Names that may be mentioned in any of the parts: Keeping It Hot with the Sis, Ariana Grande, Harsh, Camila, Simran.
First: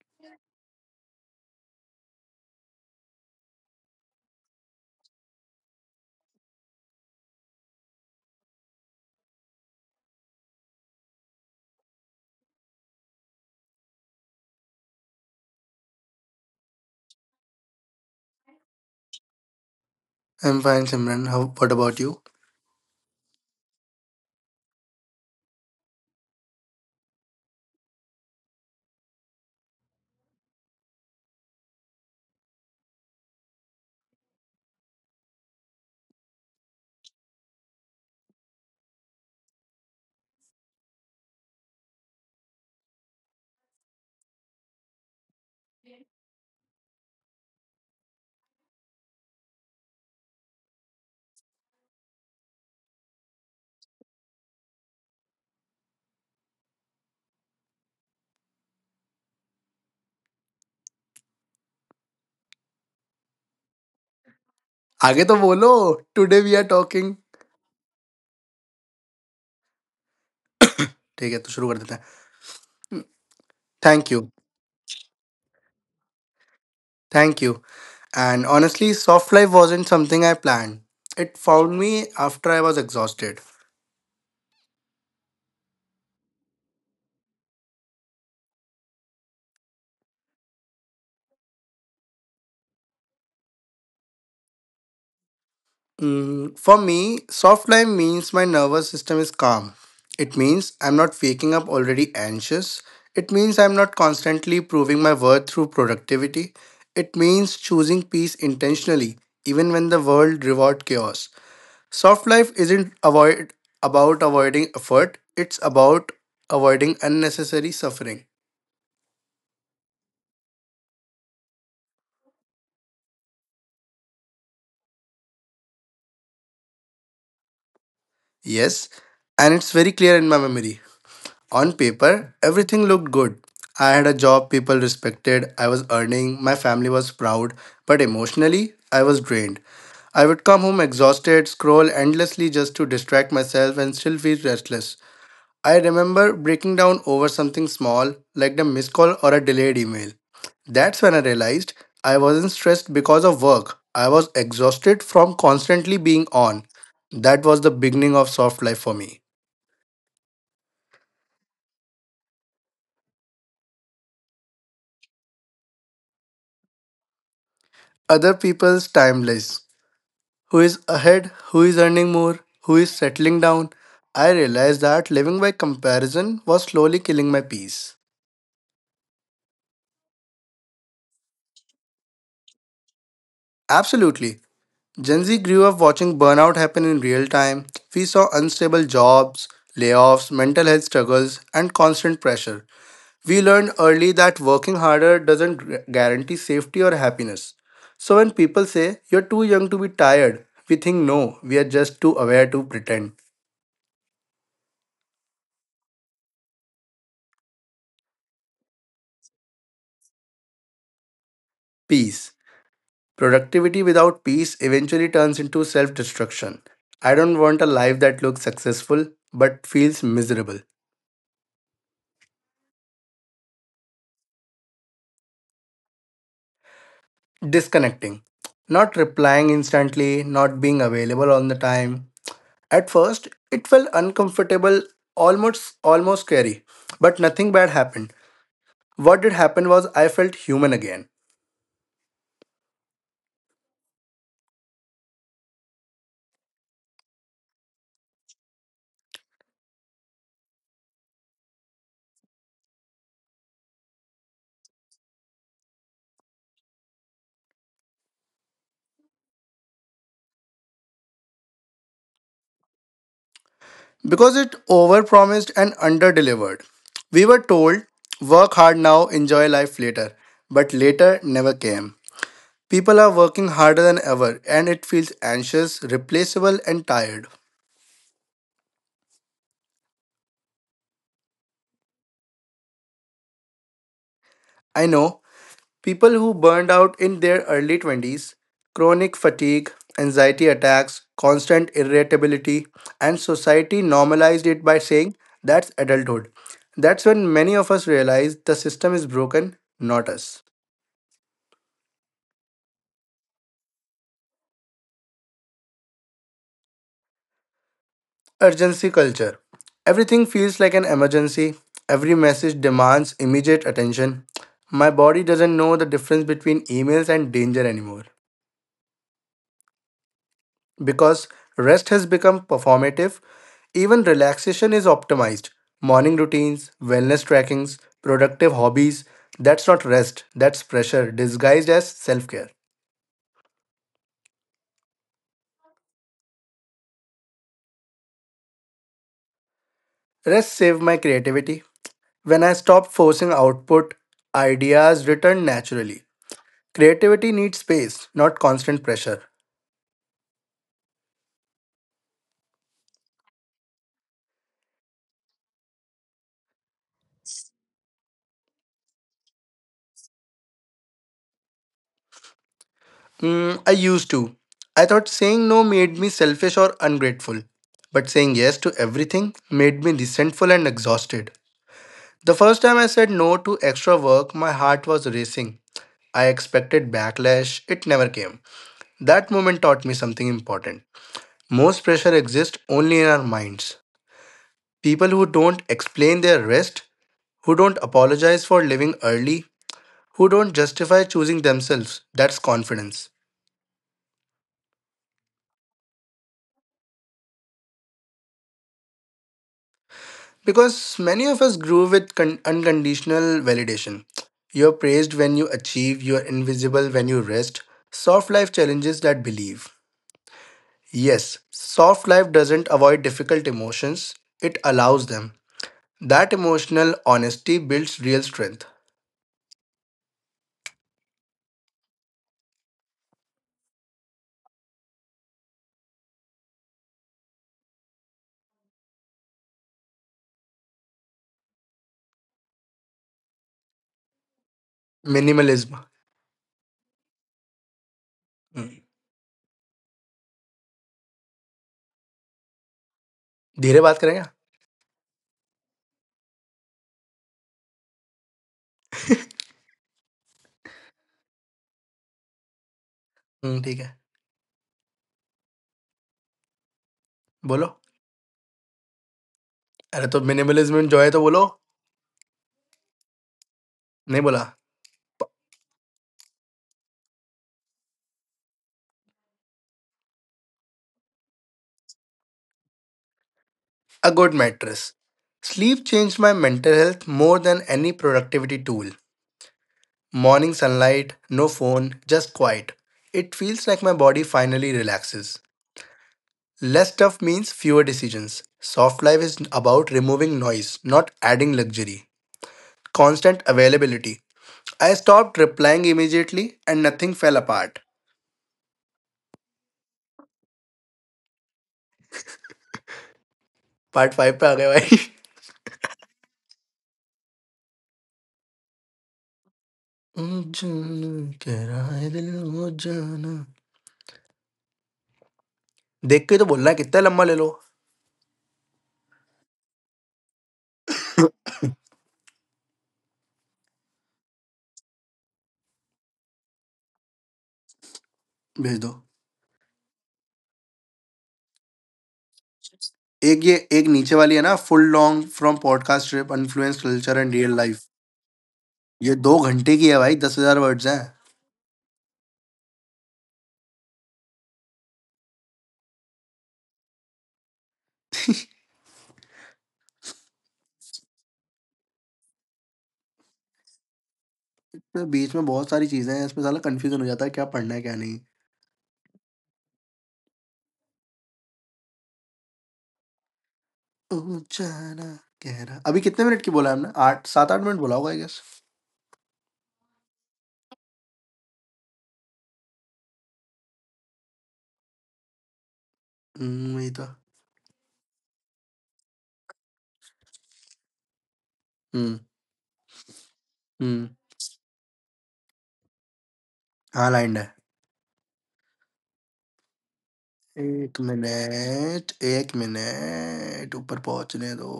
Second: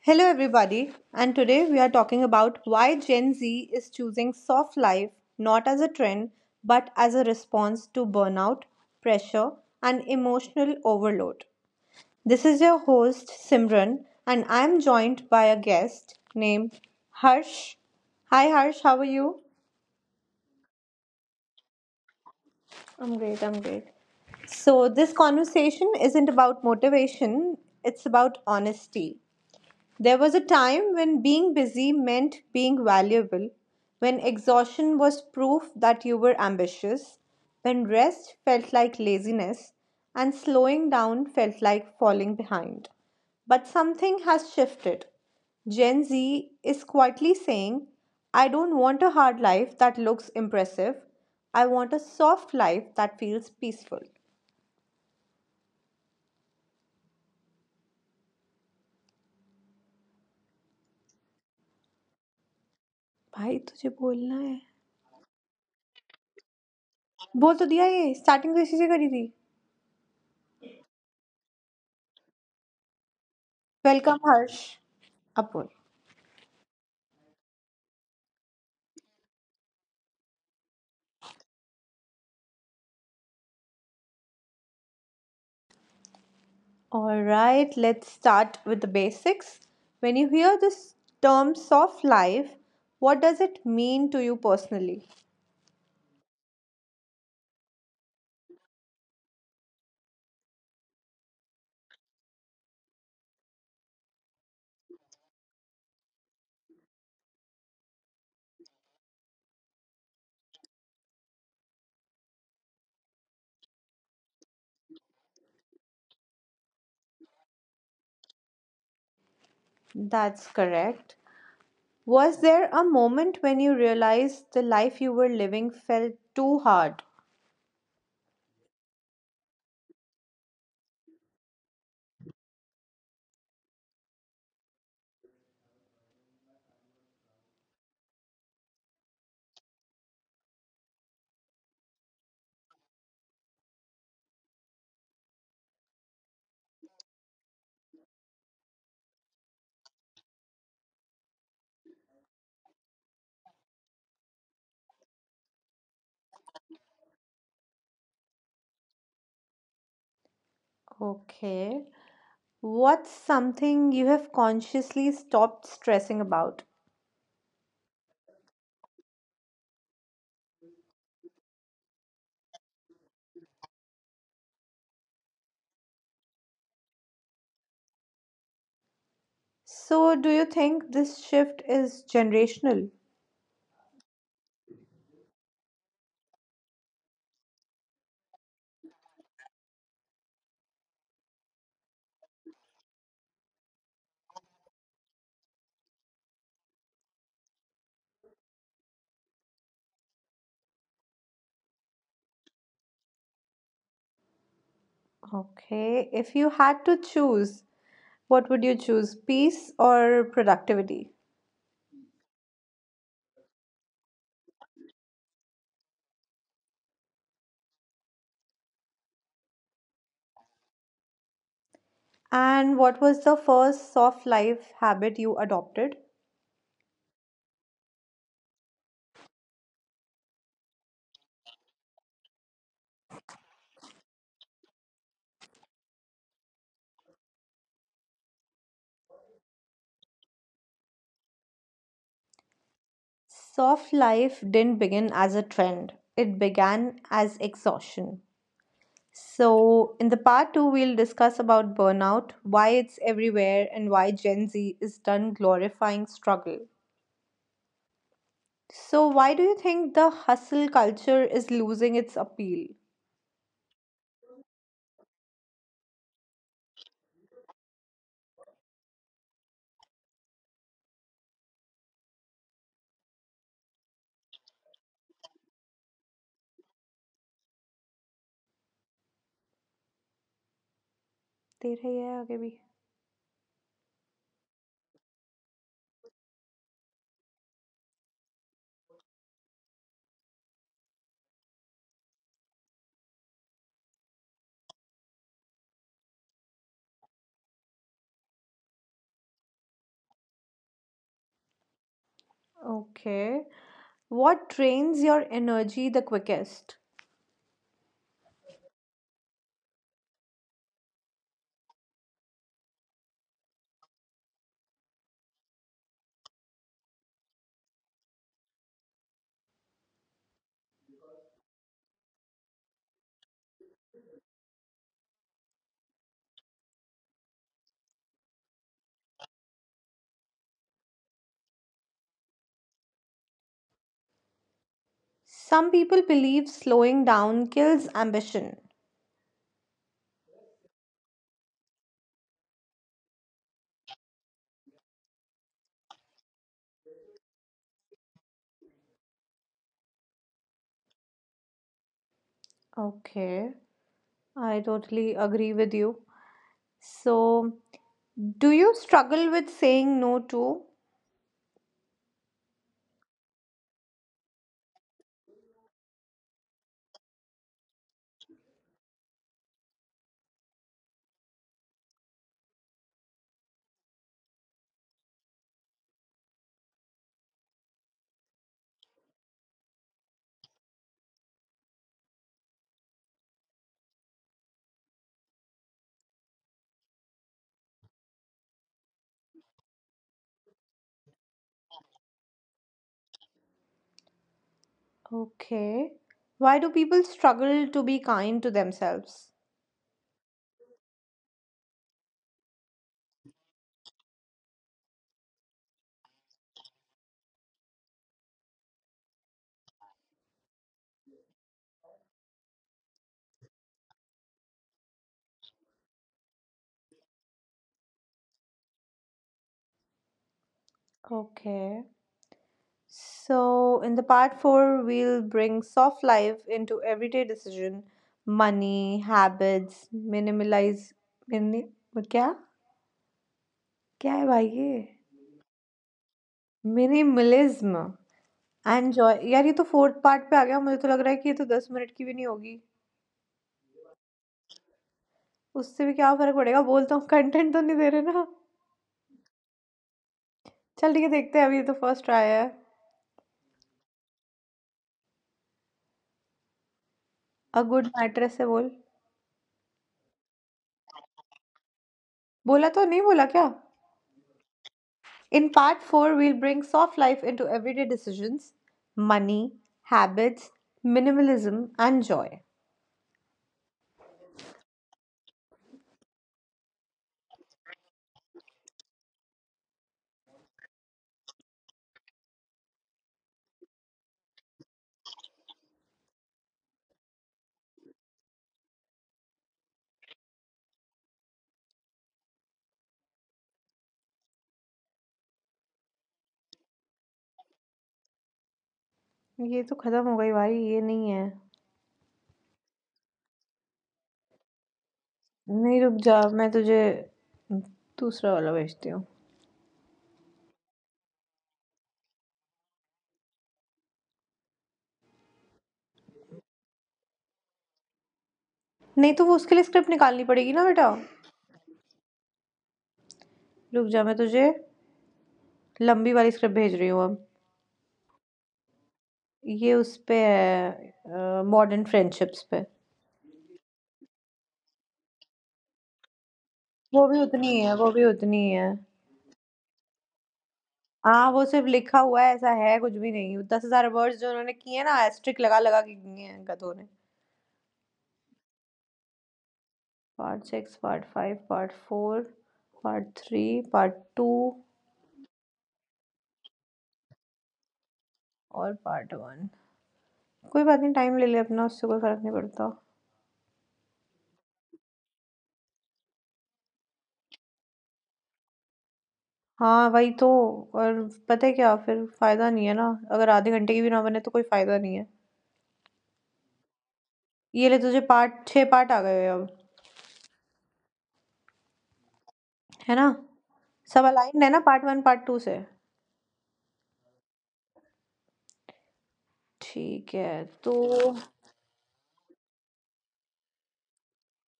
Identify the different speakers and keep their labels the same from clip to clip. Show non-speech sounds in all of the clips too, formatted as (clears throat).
Speaker 1: Hello, everybody, and today we are talking about why Gen Z is choosing soft life not as a trend but as a response to burnout, pressure, and emotional overload. This is your host Simran, and I am joined by a guest named Harsh. Hi, Harsh, how are you?
Speaker 2: I'm fine, Simran. What about you?
Speaker 1: I'm great, I'm great. So, this conversation isn't about motivation, it's about honesty. There was a time when being busy meant being valuable, when exhaustion was proof that you were ambitious, when rest felt like laziness, and slowing down felt like falling behind. But something has shifted. Gen Z is quietly saying, I don't want a hard life that looks impressive. I want a soft life that feels peaceful. भाई तुझे बोलना है
Speaker 2: आगे तो बोलो. Today we are talking.
Speaker 1: बोल तो दिया ये स्टार्टिंग तो इसी से करी थी
Speaker 2: ठीक है तो शुरू कर देते हैं. Thank
Speaker 1: Welcome,
Speaker 2: you,
Speaker 1: Harsh. Apul.
Speaker 2: thank you. And honestly, soft life wasn't something I planned. It found me after I was exhausted.
Speaker 1: All right, let's start with the basics. When you hear this term soft life, what does it mean to you personally?
Speaker 2: For me, soft life means my nervous system is calm. It means I'm not waking up already anxious. It means I'm not constantly proving my worth through productivity. It means choosing peace intentionally, even when the world rewards chaos. Soft life isn't avoid about avoiding effort, it's about avoiding unnecessary suffering.
Speaker 1: That's correct. Was there a moment when you realized the life you were living felt too hard?
Speaker 2: Yes, and it's very clear in my memory. On paper, everything looked good. I had a job people respected, I was earning, my family was proud, but emotionally, I was drained. I would come home exhausted, scroll endlessly just to distract myself, and still feel restless. I remember breaking down over something small, like the missed call or a delayed email. That's when I realized I wasn't stressed because of work. I was exhausted from constantly being on. That was the beginning of soft life for me.
Speaker 1: Okay. What's something you have consciously stopped stressing about?
Speaker 2: Other people's timeless. Who is ahead? Who is earning more? Who is settling down? I realized that living by comparison was slowly killing my peace.
Speaker 1: So, do you think this shift is generational?
Speaker 2: Absolutely. Gen Z grew up watching burnout happen in real time. We saw unstable jobs, layoffs, mental health struggles, and constant pressure. We learned early that working harder doesn't guarantee safety or happiness. So when people say, "You're too young to be tired," we think, "No, we are just too aware to pretend."
Speaker 1: Okay. If you had to choose, what would you choose, peace or productivity?
Speaker 2: Peace. Productivity without peace eventually turns into self destruction. I don't want a life that looks successful but feels miserable.
Speaker 1: And what was the first soft life habit you adopted?
Speaker 2: Disconnecting, not replying instantly, not being available on the time. At first, it felt uncomfortable, almost scary, but nothing bad happened. What did happen was I felt human again.
Speaker 1: Soft life didn't begin as a trend. It began as exhaustion. So, in the part 2 we'll discuss about burnout, why it's everywhere and why Gen Z is done glorifying struggle. So, why do you think the hustle culture is losing its appeal?
Speaker 2: Because it overpromised and underdelivered. We were told work hard now, enjoy life later, but later never came. People are working harder than ever and it feels anxious, replaceable and tired.
Speaker 1: तेरा ही है आगे भी.
Speaker 2: I know. People who burned out in their early 20s, chronic fatigue, anxiety attacks, constant irritability, and society normalized it by saying, "that's adulthood." That's when many of us realize the system is broken, not us.
Speaker 1: Okay. What drains your energy the quickest?
Speaker 2: Urgency culture. Everything feels like an emergency. Every message demands immediate attention. My body doesn't know the difference between emails and danger anymore. Because rest has become performative. Even relaxation is optimized. Morning routines, wellness trackings, productive hobbies, that's not rest, that's pressure disguised as self care.
Speaker 1: Some people believe slowing down kills ambition.
Speaker 2: Rest saved my creativity. When I stopped forcing output, ideas returned naturally. Creativity needs space, not constant pressure.
Speaker 1: Okay, I totally agree with you. So, do you struggle with saying no too?
Speaker 2: I used to. I thought saying no made me selfish or ungrateful. But saying yes to everything made me resentful and exhausted. The first time I said no to extra work, my heart was racing. I expected backlash, it never came. That moment taught me something important. Most pressure exists only in our minds. People who don't explain their rest, who don't apologize for leaving early, who don't justify choosing themselves, that's confidence.
Speaker 1: Okay. Why do people struggle to be kind to themselves?
Speaker 2: Because many of us grew with unconditional validation. You're praised when you achieve, you're invisible when you rest. Soft life challenges that believe. Yes, soft life doesn't avoid difficult emotions; it allows them. That emotional honesty builds real strength.
Speaker 1: Okay. So, in the part 4, we'll bring soft life into everyday decision, money, habits, mini, क्या क्या है भाई ये?
Speaker 2: Minimalism.
Speaker 1: Minimalism. Enjoy यार ये तो 4th part पे आ गया मुझे तो लग रहा है कि ये तो 10 मिनट की भी नहीं होगी।
Speaker 2: धीरे बात करेंगे?
Speaker 1: उससे भी क्या फ़र्क पड़ेगा बोल तो कंटेंट तो नहीं दे रहे ना। चल ठीक है देखते हैं अभी ये तो फर्स्ट ट्राई है।
Speaker 2: हम्म ठीक है.
Speaker 1: अ
Speaker 2: बोलो.
Speaker 1: गुड मैट्रेस से बोल।
Speaker 2: अरे तो minimalism enjoy तो बोलो.
Speaker 1: बोला तो नहीं बोला क्या?
Speaker 2: नहीं बोला.
Speaker 1: In part 4 we will bring soft life into everyday decisions, money, habits, minimalism and joy.
Speaker 2: A good mattress. Sleep changed my mental health more than any productivity tool. Morning sunlight, no phone, just quiet. It feels like my body finally relaxes. Less stuff means fewer decisions. Soft life is about removing noise, not adding luxury. Constant availability. I stopped replying immediately and nothing fell apart.
Speaker 1: ये तो खत्म हो गई भाई ये नहीं है।
Speaker 2: Part five पे आ गए भाई।
Speaker 1: नहीं रुक जा मैं तुझे दूसरा वाला भेजती हूँ।
Speaker 2: ओ जाना, कह रहा है दिल, ओ जाना। देख के तो बोलना है कितना लंबा ले लो।
Speaker 1: नहीं तो वो उसके लिए स्क्रिप्ट निकालनी पड़ेगी ना बेटा। रुक जा मैं तुझे लंबी वाली स्क्रिप्ट भेज रही हूँ अब।
Speaker 2: भेज दो।
Speaker 1: ये उस पे है मॉडर्न फ्रेंडशिप्स पे।
Speaker 2: एक ये एक नीचे वाली है ना full long from podcast trip influence
Speaker 1: वो
Speaker 2: culture
Speaker 1: भी
Speaker 2: and real
Speaker 1: उतनी ही
Speaker 2: life।
Speaker 1: है वो भी उतनी ही है।
Speaker 2: ये दो घंटे की है भाई दस हजार वर्ड्स हैं।
Speaker 1: हाँ, वो सिर्फ़ लिखा हुआ है ऐसा है कुछ भी नहीं। 10,000 वर्ड्स जो उन्होंने किए हैं ना एस्टेरिस्क लगा-लगा के किए हैं गधों ने। Part 6, part 5, part 4, part 3, part 2
Speaker 2: तो बीच में बहुत सारी चीजें हैं इसमें साला कन्फ्यूजन हो जाता है क्या पढ़ना है क्या नहीं।
Speaker 1: और पार्ट 1। कोई बात नहीं टाइम ले ले अपना उससे कोई फ़र्क नहीं पड़ता।
Speaker 2: ऊँचा ना गहरा अभी कितने मिनट की बोला है हमने? 8 7-8 मिनट बोला होगा आई गेस।
Speaker 1: हाँ, वही तो और पता है क्या फिर फ़ायदा नहीं है ना। अगर आधे घंटे की भी ना बने तो कोई फ़ायदा नहीं है।
Speaker 2: हुँ, वही तो।
Speaker 1: ये ले तुझे पार्ट 6 पार्ट आ गए अब,
Speaker 2: हुँ,
Speaker 1: है ना?
Speaker 2: हुँ।
Speaker 1: सब अलाइन्ड है ना पार्ट 1 पार्ट 2 से?
Speaker 2: हाँ, लाइन है।
Speaker 1: ठीक है, तो
Speaker 2: 1 मिनट ऊपर पहुँचने दो।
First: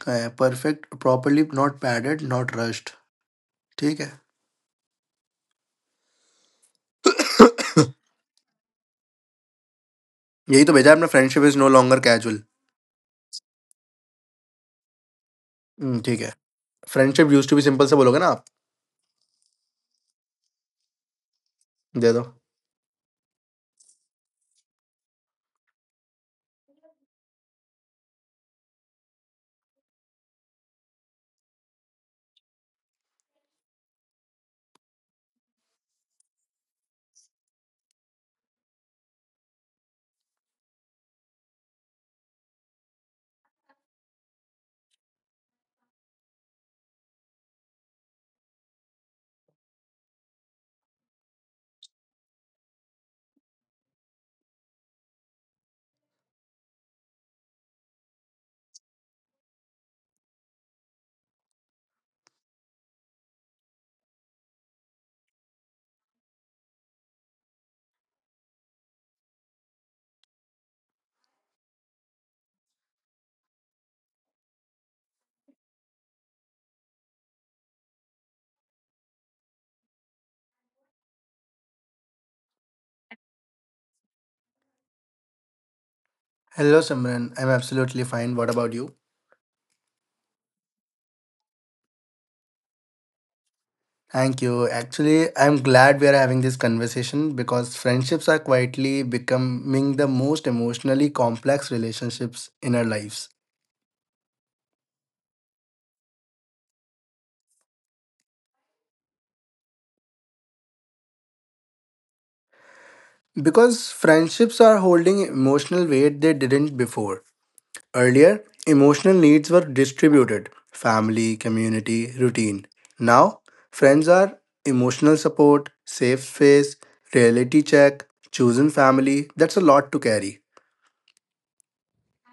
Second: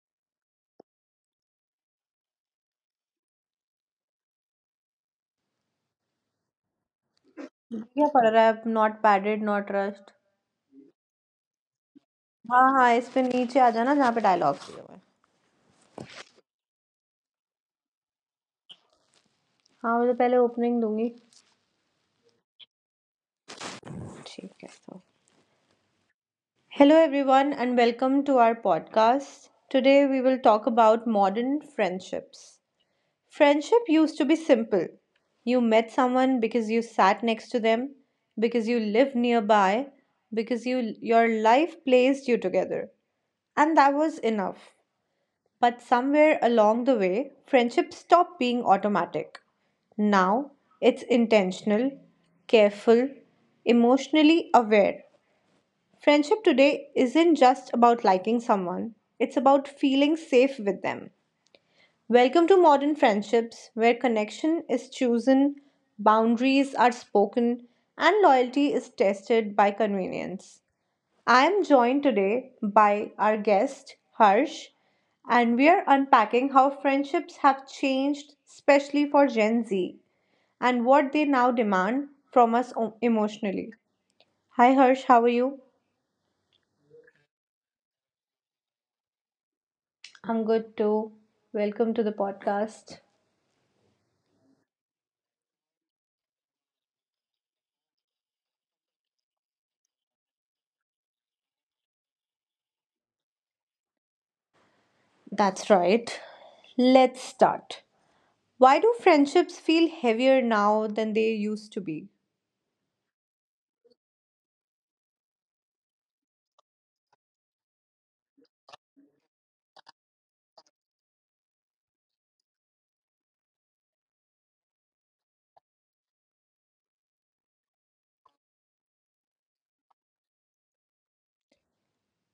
Speaker 2: कहाँ है? Perfect, properly not padded, not rushed. ठीक है।
Speaker 1: क्या पढ़ रहा है नॉट पैडेड नॉट रस्ट?
Speaker 2: यही तो भेजा है आपने friendship is no longer casual.
Speaker 1: हाँ, हाँ, इस पे नीचे आ जाना जहाँ पे डायलॉग्स दिए हुए हैं।
Speaker 2: हुँ, ठीक है। Friendship used to be simple से बोलोगे ना आप?
Speaker 1: हाँ, मैं तो पहले ओपनिंग दूँगी।
Speaker 2: दे दो।
Speaker 1: ठीक है तो। Hello everyone and welcome to our podcast. Today we will talk about modern friendships. Friendship used to be simple. You met someone because you sat next to them, because you lived nearby, because you your life placed you together. And that was enough. But somewhere along the way, friendship stopped being automatic. Now it's intentional, careful, emotionally aware. Friendship today isn't just about liking someone, it's about feeling safe with them. Welcome to modern friendships where connection is chosen, boundaries are spoken, and loyalty is tested by convenience. I am joined today by our guest, Harsh, and we are unpacking how friendships have changed, especially for Gen Z, and what they now demand from us emotionally. Hi, Harsh, how are you?
Speaker 2: Hello Simran, I am absolutely fine, what about you?
Speaker 1: I'm good too. Welcome to the podcast.
Speaker 2: Thank you. Actually, I'm glad we are having this conversation because friendships are quietly becoming the most emotionally complex relationships in our lives.
Speaker 1: That's right. Let's start. Why do friendships feel heavier now than they used to be?
Speaker 2: Because friendships are holding emotional weight they didn't before. Earlier, emotional needs were distributed family, community, routine. Now, friends are emotional support, safe space, reality check, chosen family. That's a lot to carry.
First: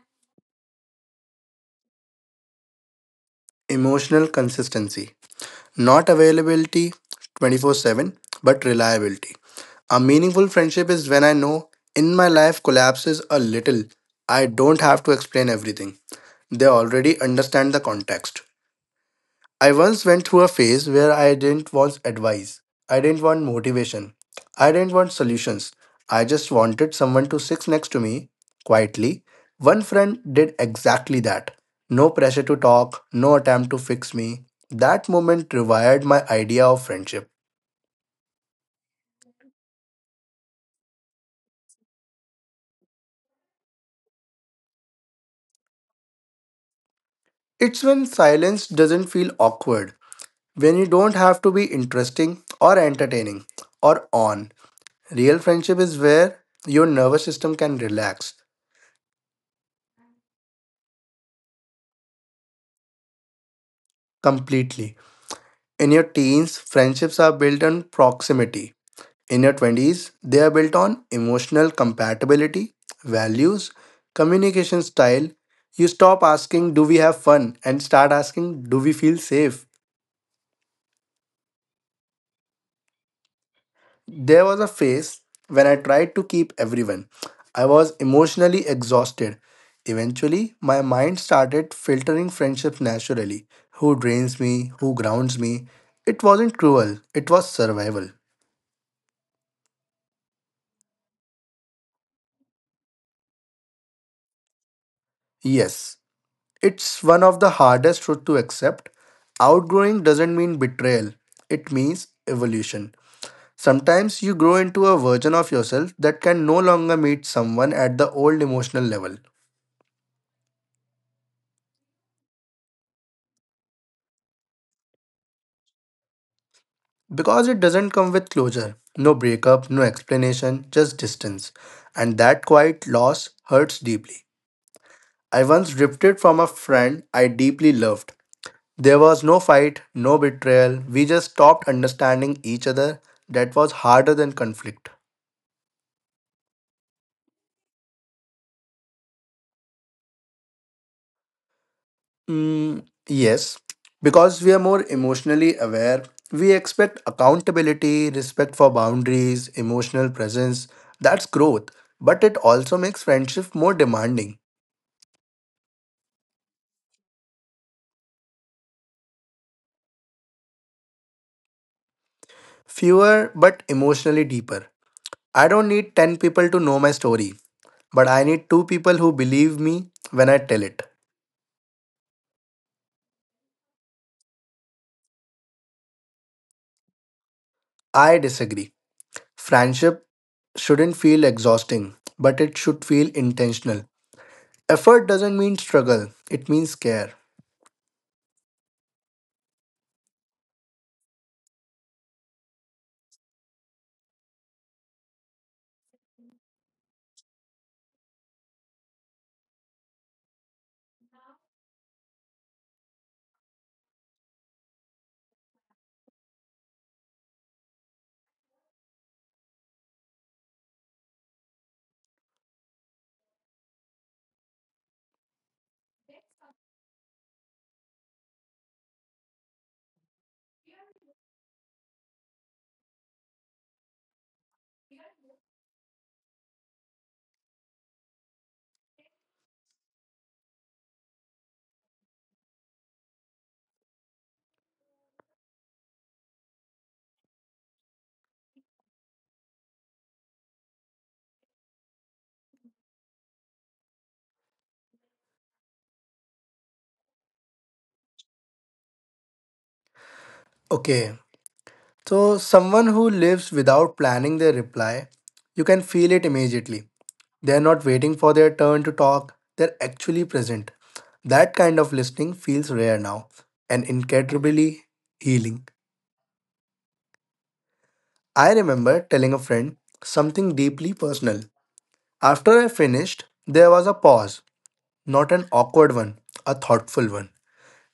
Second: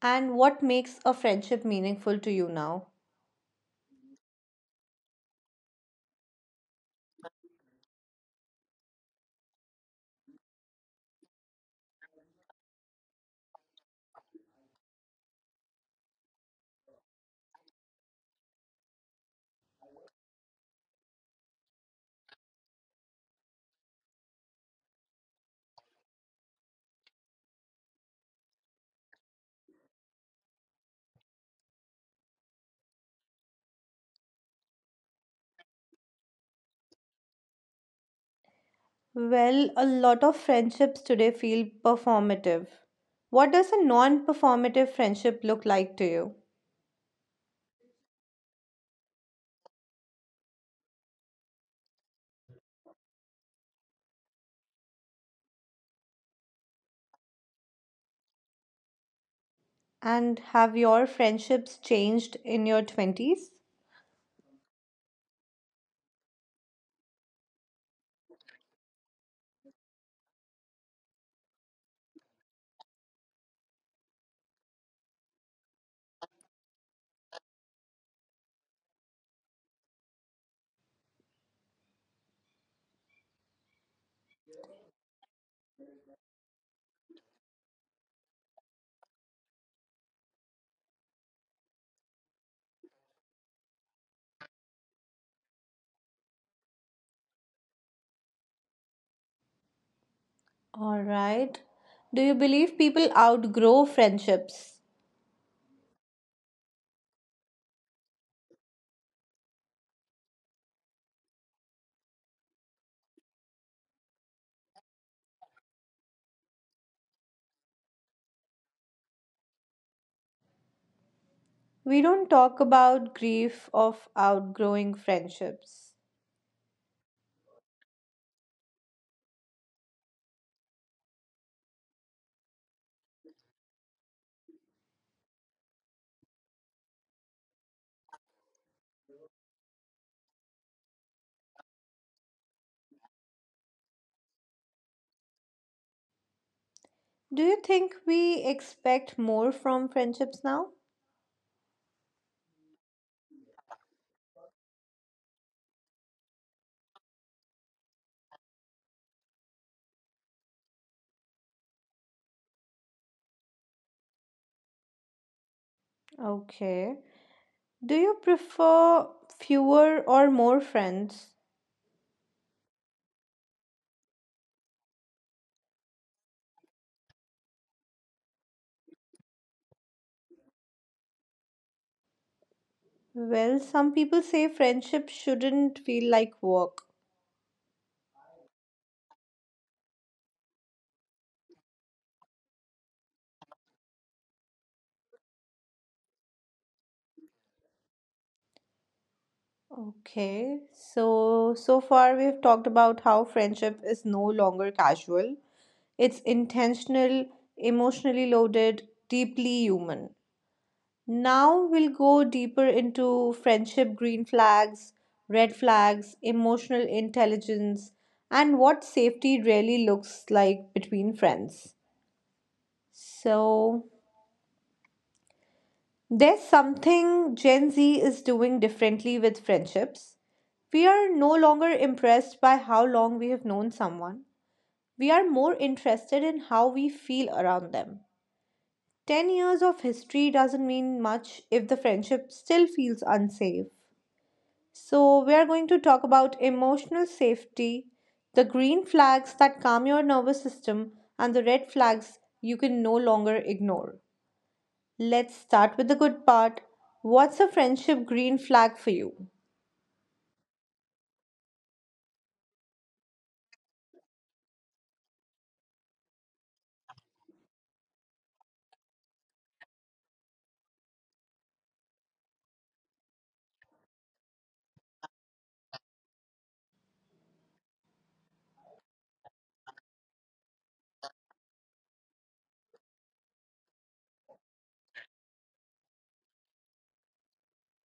Speaker 1: And what makes a friendship meaningful to you now?
Speaker 2: Emotional consistency. Not availability 24/7, but reliability. A meaningful friendship is when I know in my life collapses a little. I don't have to explain everything. They already understand the context. I once went through a phase where I didn't want advice. I didn't want motivation. I didn't want solutions. I just wanted someone to sit next to me quietly. One friend did exactly that. No pressure to talk, no attempt to fix me. That moment rewired my idea of friendship.
Speaker 1: Well, a lot of friendships today feel performative. What does a non performative friendship look like to you?
Speaker 2: It's when silence doesn't feel awkward, when you don't have to be interesting or entertaining or on. Real friendship is where your nervous system can relax
Speaker 1: And have your friendships changed in your 20s?
Speaker 2: completely. In your teens, friendships are built on proximity. In your 20s, they are built on emotional compatibility, values, communication style. You stop asking, "Do we have fun?" and start asking, "Do we feel safe?" There was a phase when I tried to keep everyone. I was emotionally exhausted. Eventually, my mind started filtering friendships naturally. Who drains me? Who grounds me? It wasn't cruel, it was survival.
Speaker 1: Alright. Do you believe people outgrow friendships?
Speaker 2: Yes, it's one of the hardest truths to accept. Outgrowing doesn't mean betrayal, it means evolution. Sometimes you grow into a version of yourself that can no longer meet someone at the old emotional level.
Speaker 1: We don't talk about grief of outgrowing friendships.
Speaker 2: Because it doesn't come with closure, no breakup, no explanation, just distance. And that quiet loss hurts deeply. I once drifted from a friend I deeply loved. There was no fight, no betrayal, we just stopped understanding each other. That was harder than conflict.
Speaker 1: Do you think we expect more from friendships now?
Speaker 2: Yes, because we are more emotionally aware, we expect accountability, respect for boundaries, emotional presence. That's growth, but it also makes friendship more demanding.
Speaker 1: Okay. Do you prefer fewer or more friends?
Speaker 2: Fewer but emotionally deeper. I don't need 10 people to know my story, but I need two people who believe me when I tell it.
Speaker 1: Well, some people say friendship shouldn't feel like work.
Speaker 2: I disagree. Friendship shouldn't feel exhausting, but it should feel intentional. Effort doesn't mean struggle, it means care.
Speaker 1: Okay. So, so far we've talked about how friendship is no longer casual. It's intentional, emotionally loaded, deeply human. Now we'll go deeper into friendship green flags, red flags, emotional intelligence, and what safety really looks like between friends. So, there's something Gen Z is doing differently with friendships. We are no longer impressed by how long we have known someone. We are more interested in how we feel around them. 10 years of history doesn't mean much if the friendship still feels unsafe. So, we are going to talk about emotional safety, the green flags that calm your nervous system, and the red flags you can no longer ignore. Let's start with the good part. What's a friendship green flag for you?
Speaker 2: Okay, so someone who lives without planning their reply, you can feel it immediately. They're not waiting for their turn to talk, they're actually present. That kind of listening feels rare now and incredibly healing. I remember telling a friend something deeply personal. After I finished, there was a pause, not an awkward one, a thoughtful one.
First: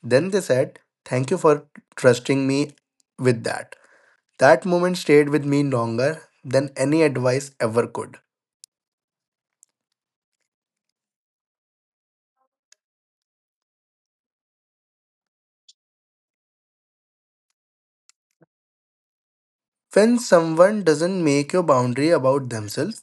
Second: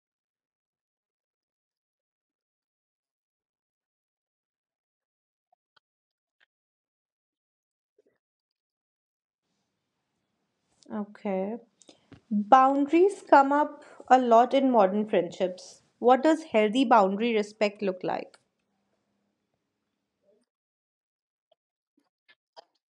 Speaker 2: Then they said, "Thank you for trusting me with that." That moment stayed with me longer than any advice ever could.
Speaker 1: Okay. Boundaries come up a lot in modern friendships. What does healthy boundary respect look like?
Speaker 2: When someone doesn't make your boundary about themselves,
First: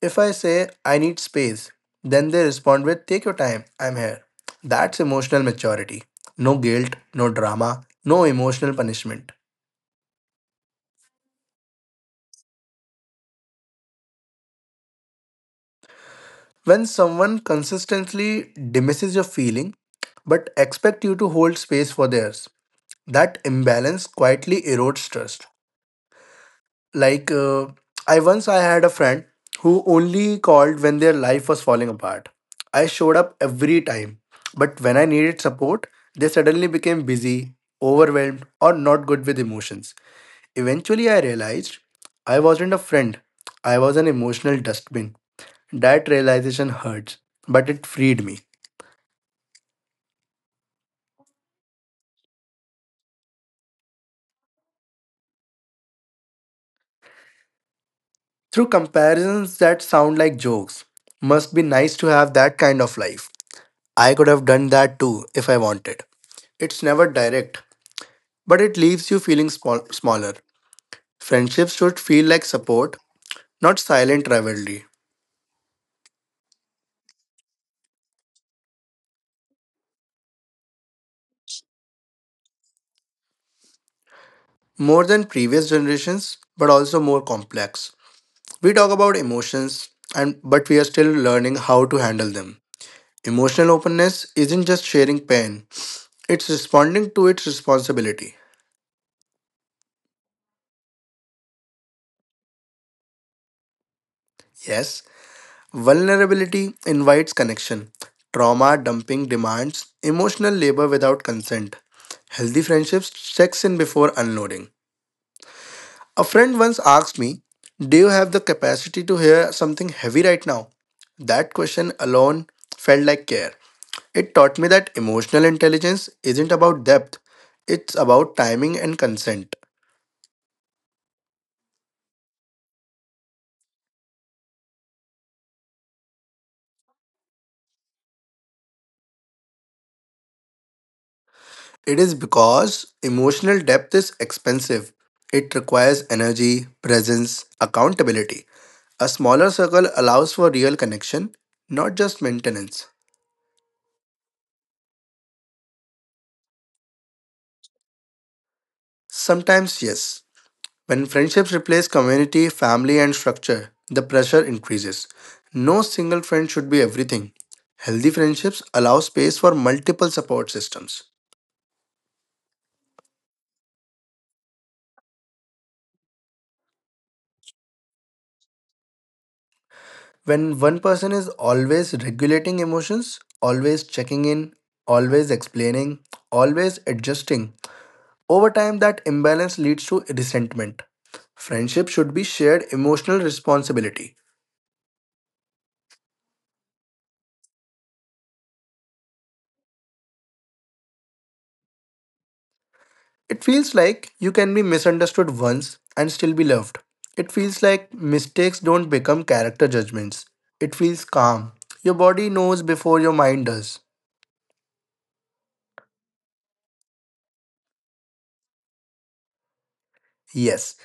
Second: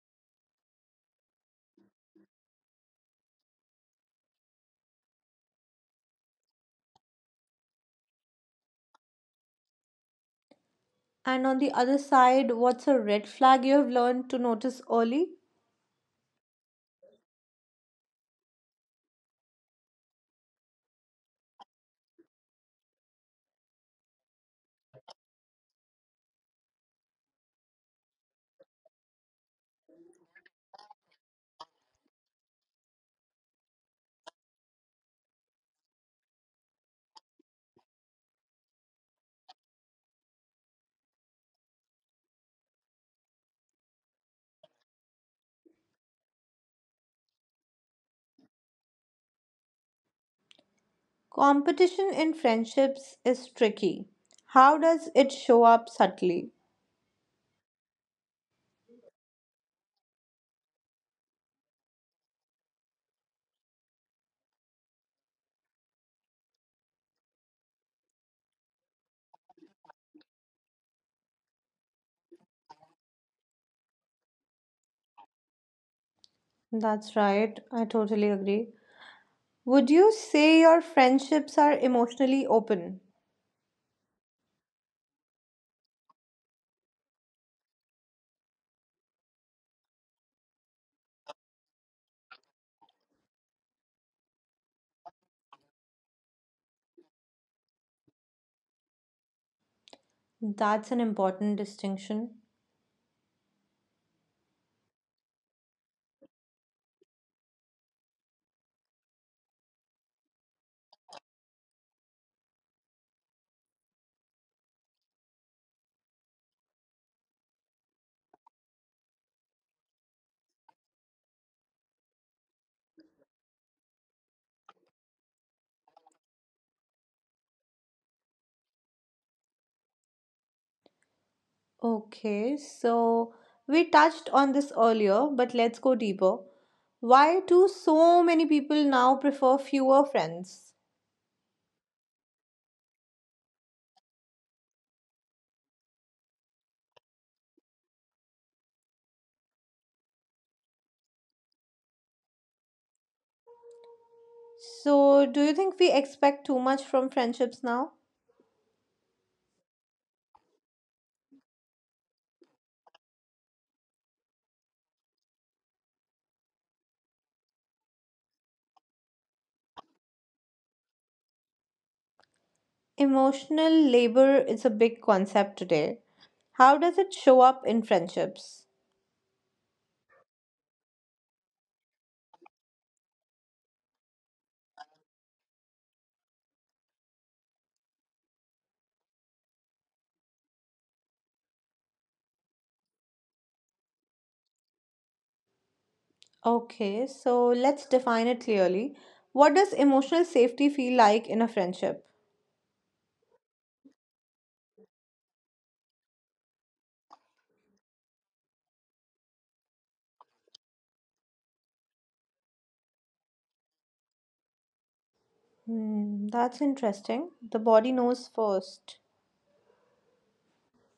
Speaker 2: if I say I need space, then they respond with "take your time, I'm here." That's emotional maturity. No guilt, no drama, no emotional punishment.
Speaker 1: And on the other side, what's a red flag you have learned to notice early?
Speaker 2: When someone consistently dismisses your feeling but expect you to hold space for theirs, that imbalance quietly erodes trust. Like I had a friend who only called when their life was falling apart. I showed up every time, but when I needed support, they suddenly became busy, overwhelmed, or not good with emotions. Eventually, I realized I wasn't a friend. I was an emotional dustbin. That realization hurts, but it freed me.
Speaker 1: Competition in friendships is tricky. How does it show up subtly?
Speaker 2: Through comparisons that sound like jokes, "must be nice to have that kind of life," "I could have done that too if I wanted." It's never direct, but it leaves you feeling small, smaller. Friendships should feel like support, not silent rivalry.
Speaker 1: That's right, I totally agree. Would you say your friendships are emotionally open?
Speaker 2: More than previous generations, but also more complex. We talk about emotions and but we are still learning how to handle them. Emotional openness isn't just sharing pain, it's responding to its responsibility.
Speaker 1: That's an important distinction.
Speaker 2: Yes, vulnerability invites connection. Trauma dumping demands emotional labor without consent. Healthy friendships checks in before unloading. A friend once asked me, "Do you have the capacity to hear something heavy right now?" That question alone felt like care. It taught me that emotional intelligence isn't about depth, it's about timing and consent.
Speaker 1: Okay, so we touched on this earlier, but let's go deeper. Why do so many people now prefer fewer friends?
Speaker 2: It is because emotional depth is expensive. It requires energy, presence, accountability. A smaller circle allows for real connection, not just maintenance.
Speaker 1: So, do you think we expect too much from friendships now?
Speaker 2: Sometimes, yes, when friendships replace community, family, and structure, the pressure increases. No single friend should be everything. Healthy friendships allow space for multiple support systems.
Speaker 1: Emotional labor is a big concept today. How does it show up in friendships?
Speaker 2: When one person is always regulating emotions, always checking in, always explaining, always adjusting, over time that imbalance leads to resentment. Friendship should be shared emotional responsibility.
Speaker 1: Okay, so let's define it clearly. What does emotional safety feel like in a friendship?
Speaker 2: It feels like you can be misunderstood once and still be loved. It feels like mistakes don't become character judgments. It feels calm. Your body knows before your mind does.
Speaker 1: Hmm, that's interesting. The body knows first.
Speaker 2: Yes,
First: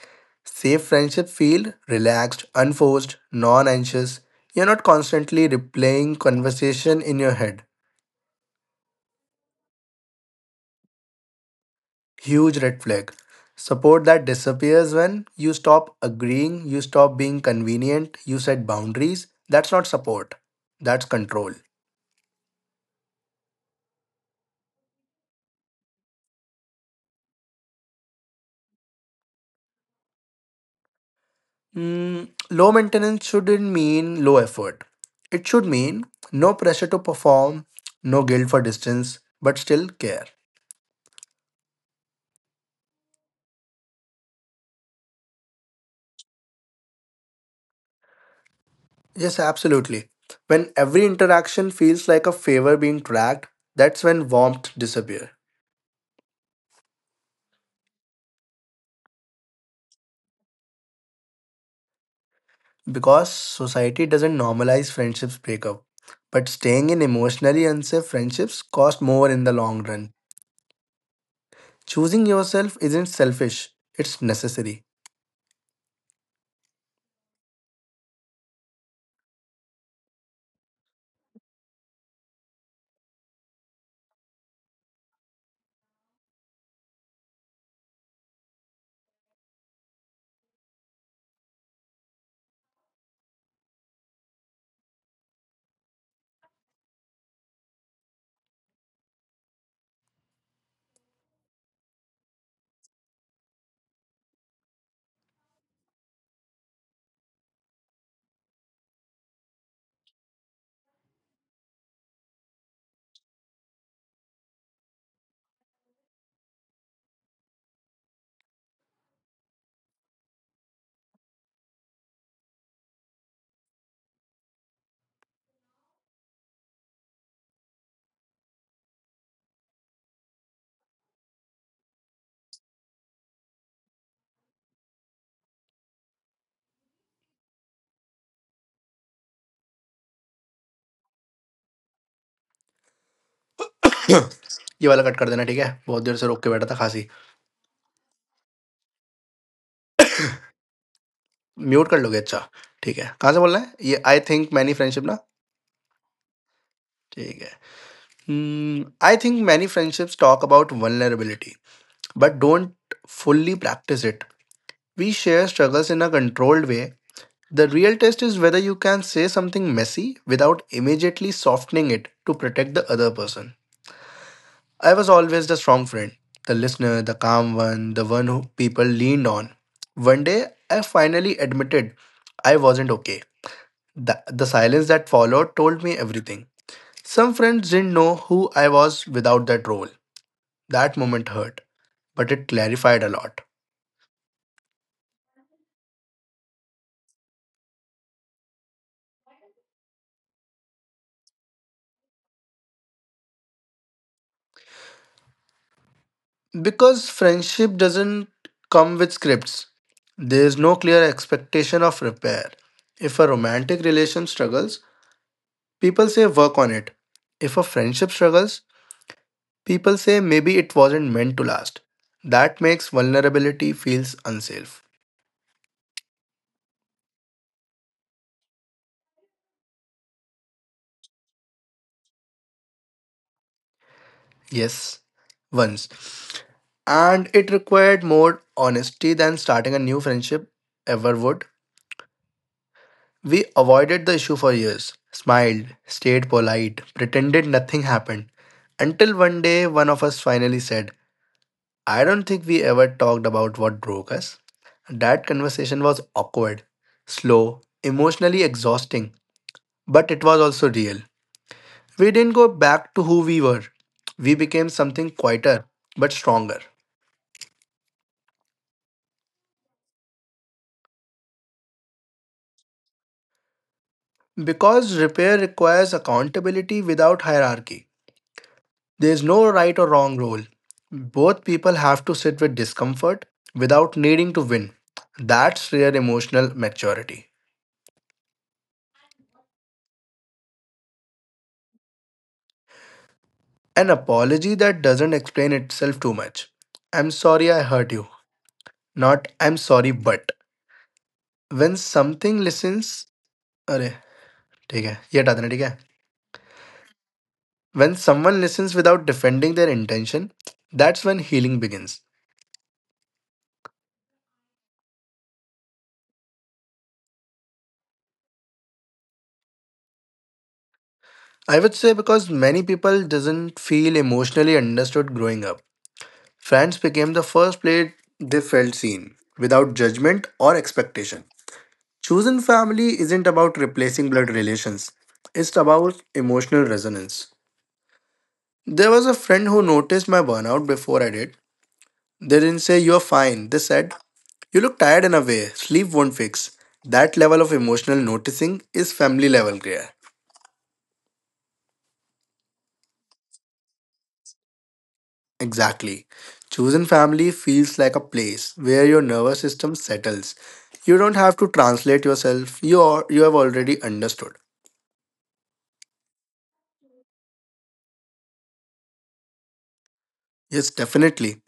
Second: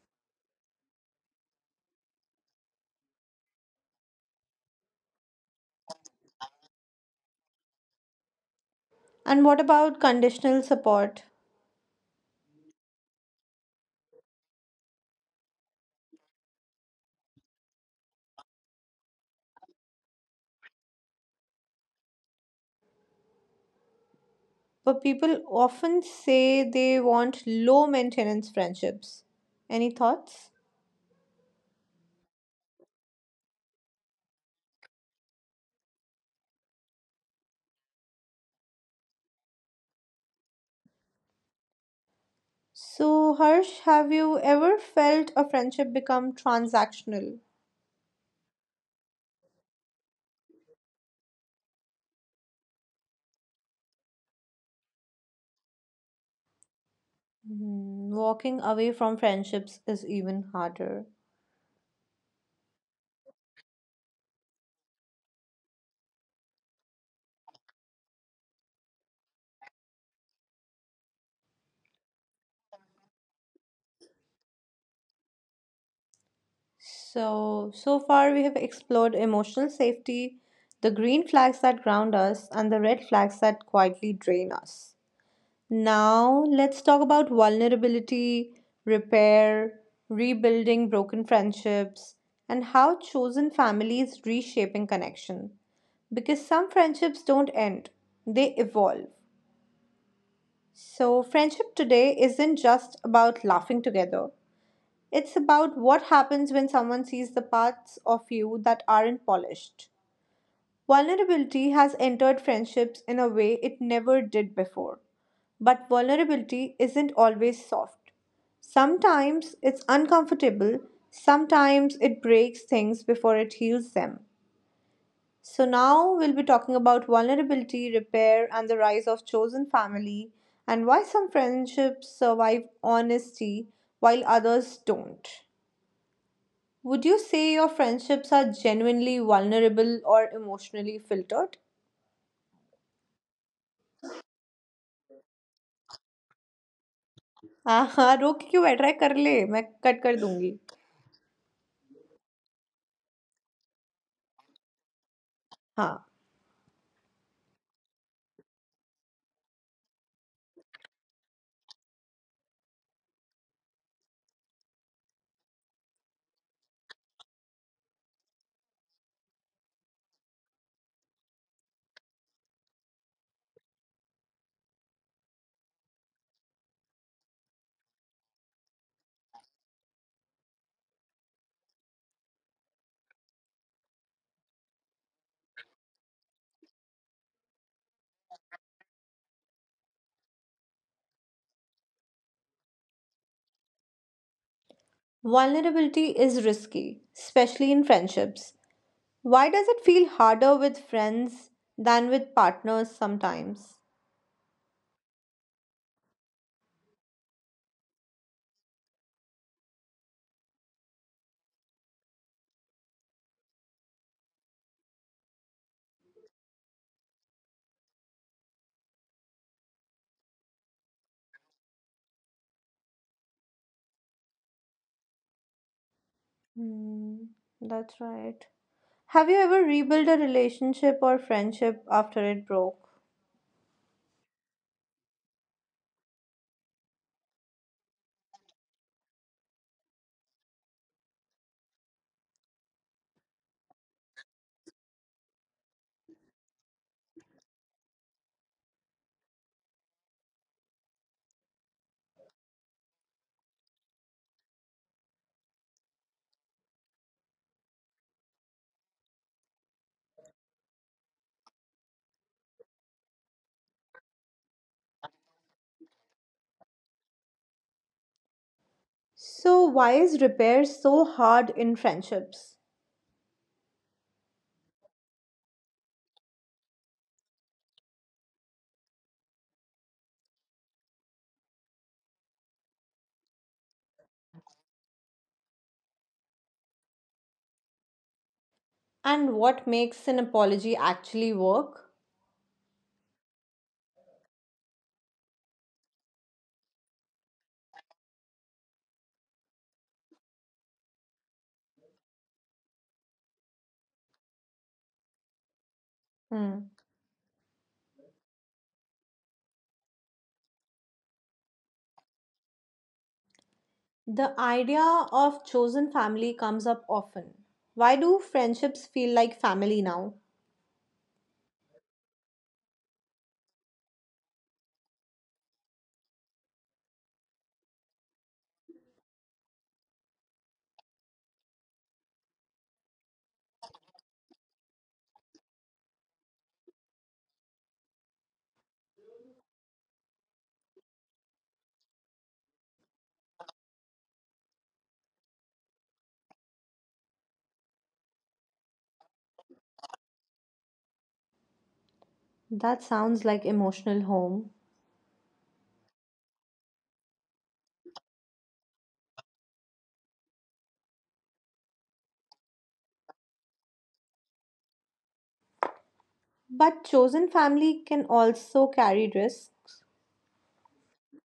Speaker 2: safe friendship feel relaxed, unforced, non-anxious. You're not constantly replaying conversation in your head.
Speaker 1: And what about conditional support?
Speaker 2: Huge red flag. Support that disappears when you stop agreeing, you stop being convenient, you set boundaries. That's not support. That's control.
Speaker 1: But people often say they want low maintenance friendships. Any thoughts?
Speaker 2: Mm, low maintenance shouldn't mean low effort. It should mean no pressure to perform, no guilt for distance, but still care.
Speaker 1: So, Harsh, have you ever felt a friendship become transactional?
Speaker 2: Yes, absolutely. When every interaction feels like a favor being tracked, that's when warmth disappears.
Speaker 1: Mhm. Walking away from friendships is even harder.
Speaker 2: Because society doesn't normalize friendships breakup, but staying in emotionally unsafe friendships cost more in the long run. Choosing yourself isn't selfish; it's necessary.
Speaker 1: So, so far we have explored emotional safety, the green flags that ground us, and the red flags that quietly drain us. Now, let's talk about vulnerability, repair, rebuilding broken friendships, and how chosen families reshaping connection. Because some friendships don't end, they evolve. So, friendship today isn't just about laughing together. It's about what happens when someone sees the parts of you that aren't polished. Vulnerability has entered friendships in a way it never did before. But vulnerability isn't always soft. Sometimes it's uncomfortable, sometimes it breaks things before it heals them. So, now we'll be talking about vulnerability, repair, and the rise of chosen family, and why some friendships survive honesty while others don't. Would you say your friendships are genuinely vulnerable or emotionally filtered?
Speaker 2: (clears throat) ये वाला cut कर देना ठीक है बहुत देर से रोक के बैठा था खांसी
Speaker 1: (laughs) हाँ हाँ रोक क्यों बैठ रहा है कर ले मैं कट कर दूंगी
Speaker 2: म्यूट कर लोगे अच्छा ठीक है कहाँ से बोल रहे हैं ये आई थिंक मैनी फ्रेंडशिप ना
Speaker 1: हाँ
Speaker 2: ठीक है I think many friendships talk about vulnerability but don't fully practice it. We share struggles in a controlled way. The real test is whether you can say something messy without immediately softening it to protect the other person. I was always the strong friend, the listener, the calm one, the one who people leaned on. One day I finally admitted I wasn't okay. The silence that followed told me everything. Some friends didn't know who I was without that role. That moment hurt, but it clarified a lot.
Speaker 1: Vulnerability is risky especially in friendships why does it feel harder with friends than with partners sometimes.
Speaker 2: Because friendship doesn't come with scripts, there is no clear expectation of repair. If a romantic relation struggles, people say work on it. If a friendship struggles, people say maybe it wasn't meant to last. That makes vulnerability feels unsafe.
Speaker 1: Hmm, that's right. Have you ever rebuilt a relationship or friendship after it broke?
Speaker 2: Yes, once, and it required more honesty than starting a new friendship ever would. We avoided the issue for years, smiled, stayed polite, pretended nothing happened, until one day one of us finally said, "I don't think we ever talked about what broke us." That conversation was awkward, slow, emotionally exhausting, but it was also real. We didn't go back to who we were. We became something quieter, but stronger.
Speaker 1: So why is repair so hard in friendships?
Speaker 2: Because repair requires accountability without hierarchy. There is no right or wrong role. Both people have to sit with discomfort without needing to win. That's rare emotional maturity.
Speaker 1: And what makes an apology actually work?
Speaker 2: An apology that doesn't explain itself too much. "I'm sorry I hurt you." Not "I'm sorry but." When something listens, अरे ठीक है ये हटा देना ठीक है.
Speaker 1: Hmm.
Speaker 2: When someone listens without defending their intention, that's when healing begins.
Speaker 1: The idea of chosen family comes up often. Why do friendships feel like family now?
Speaker 2: I would say because many people doesn't feel emotionally understood growing up. Friends became the first place they felt seen without judgment or expectation. Chosen family isn't about replacing blood relations. It's about emotional resonance. There was a friend who noticed my burnout before I did. They didn't say you're fine. They said you look tired in a way. Sleep won't fix. That level of emotional noticing is family level care.
Speaker 1: That sounds like emotional home.
Speaker 2: Exactly. Chosen family feels like a place where your nervous system settles. You don't have to translate yourself, you, are, you have already understood.
Speaker 1: But chosen family can also carry risks.
Speaker 2: Yes, definitely.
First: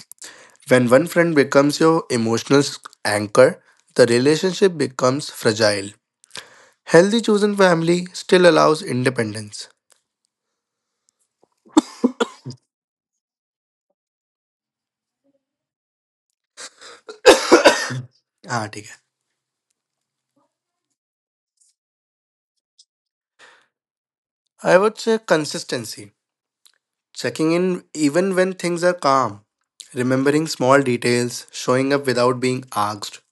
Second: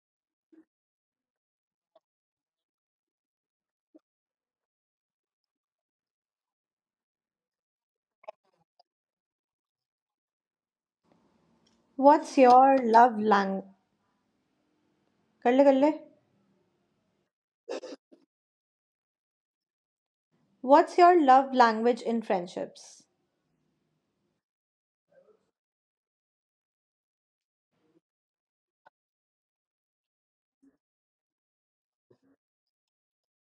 Speaker 2: When one friend becomes your anchor, the relationship becomes fragile. Healthy chosen family still allows independence.
Speaker 1: What's your love lang kalle kalle?
Speaker 2: Ah, ठीक है.
Speaker 1: What's your love language in friendships?
Speaker 2: I would say consistency. Checking in even when things are calm. Remembering small details, showing up without being asked.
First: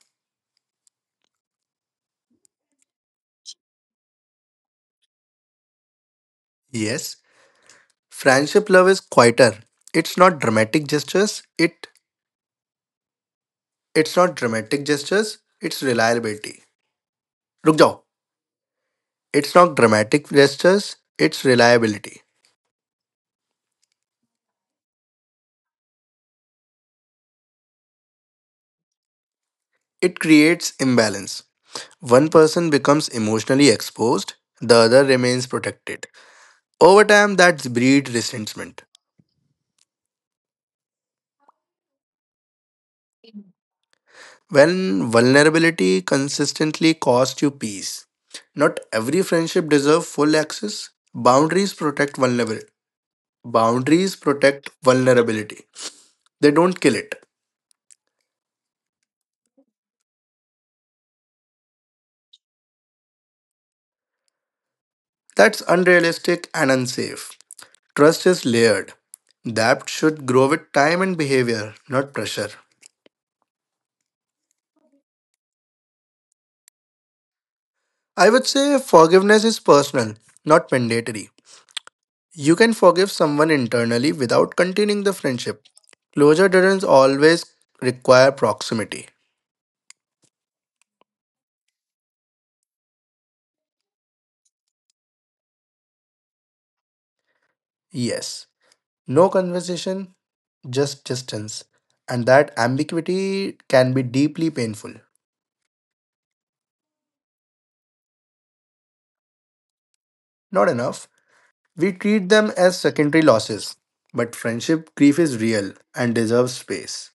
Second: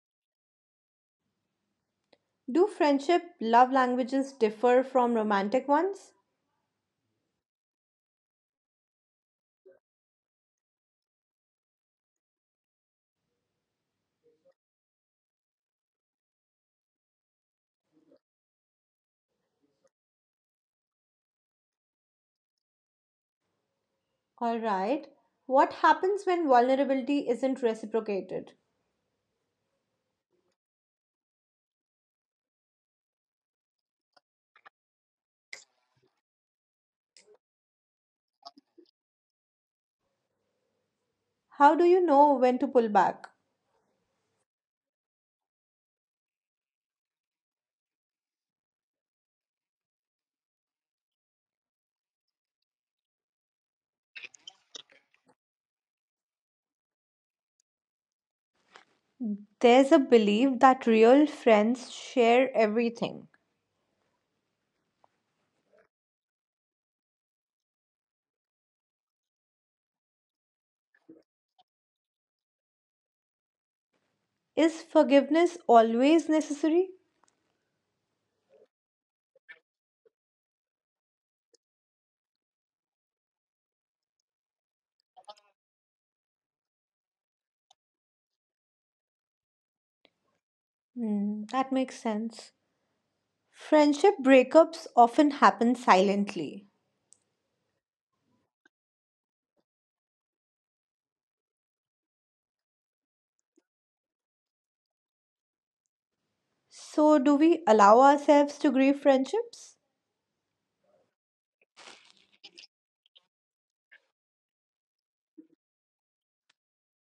Speaker 1: Do friendship love languages differ from romantic ones?
Speaker 2: Yes, friendship love is quieter. It's not dramatic gestures. It it's not dramatic gestures. It's reliability. Look, jao. It's not dramatic gestures. It's reliability.
Speaker 1: All right. What happens when vulnerability isn't reciprocated?
Speaker 2: It creates imbalance. One person becomes emotionally exposed. The other remains protected. Over time, that breeds resentment.
Speaker 1: How do you know when to pull back?
Speaker 2: When vulnerability consistently costs you peace. Not every friendship deserves full access. Boundaries protect vulnerability, they don't kill it.
Speaker 1: There's a belief that real friends share everything.
Speaker 2: That's unrealistic and unsafe. Trust is layered. That should grow with time and behavior, not pressure.
Speaker 1: Is forgiveness always necessary?
Speaker 2: I would say forgiveness is personal, not mandatory. You can forgive someone internally without continuing the friendship. Closure doesn't always require proximity.
Speaker 1: Hmm, that makes sense. Friendship breakups often happen silently.
Speaker 2: Yes, no conversation, just distance. And that ambiguity can be deeply painful.
Speaker 1: So, do we allow ourselves to grieve friendships?
Speaker 2: Not enough. We treat them as secondary losses, but friendship grief is real and deserves space.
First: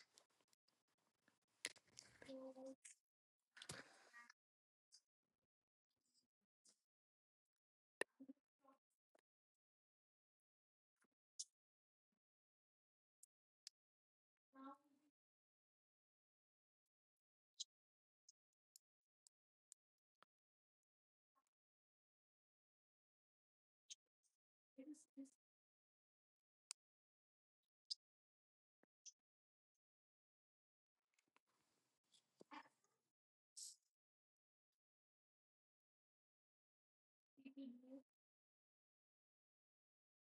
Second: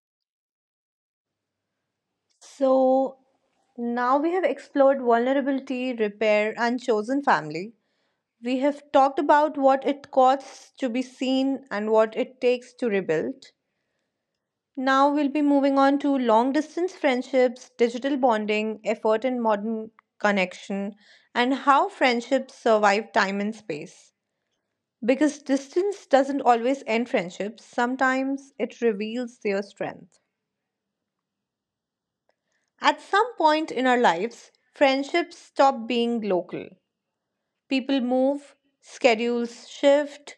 Speaker 1: So, now we have explored vulnerability, repair, and chosen family. We have talked about what it costs to be seen and what it takes to rebuild. Now we'll be moving on to long distance friendships, digital bonding, effort and modern connection, and how friendships survive time and space. Because distance doesn't always end friendships, sometimes it reveals their strength. At some point in our lives, friendships stop being local. People move, schedules shift,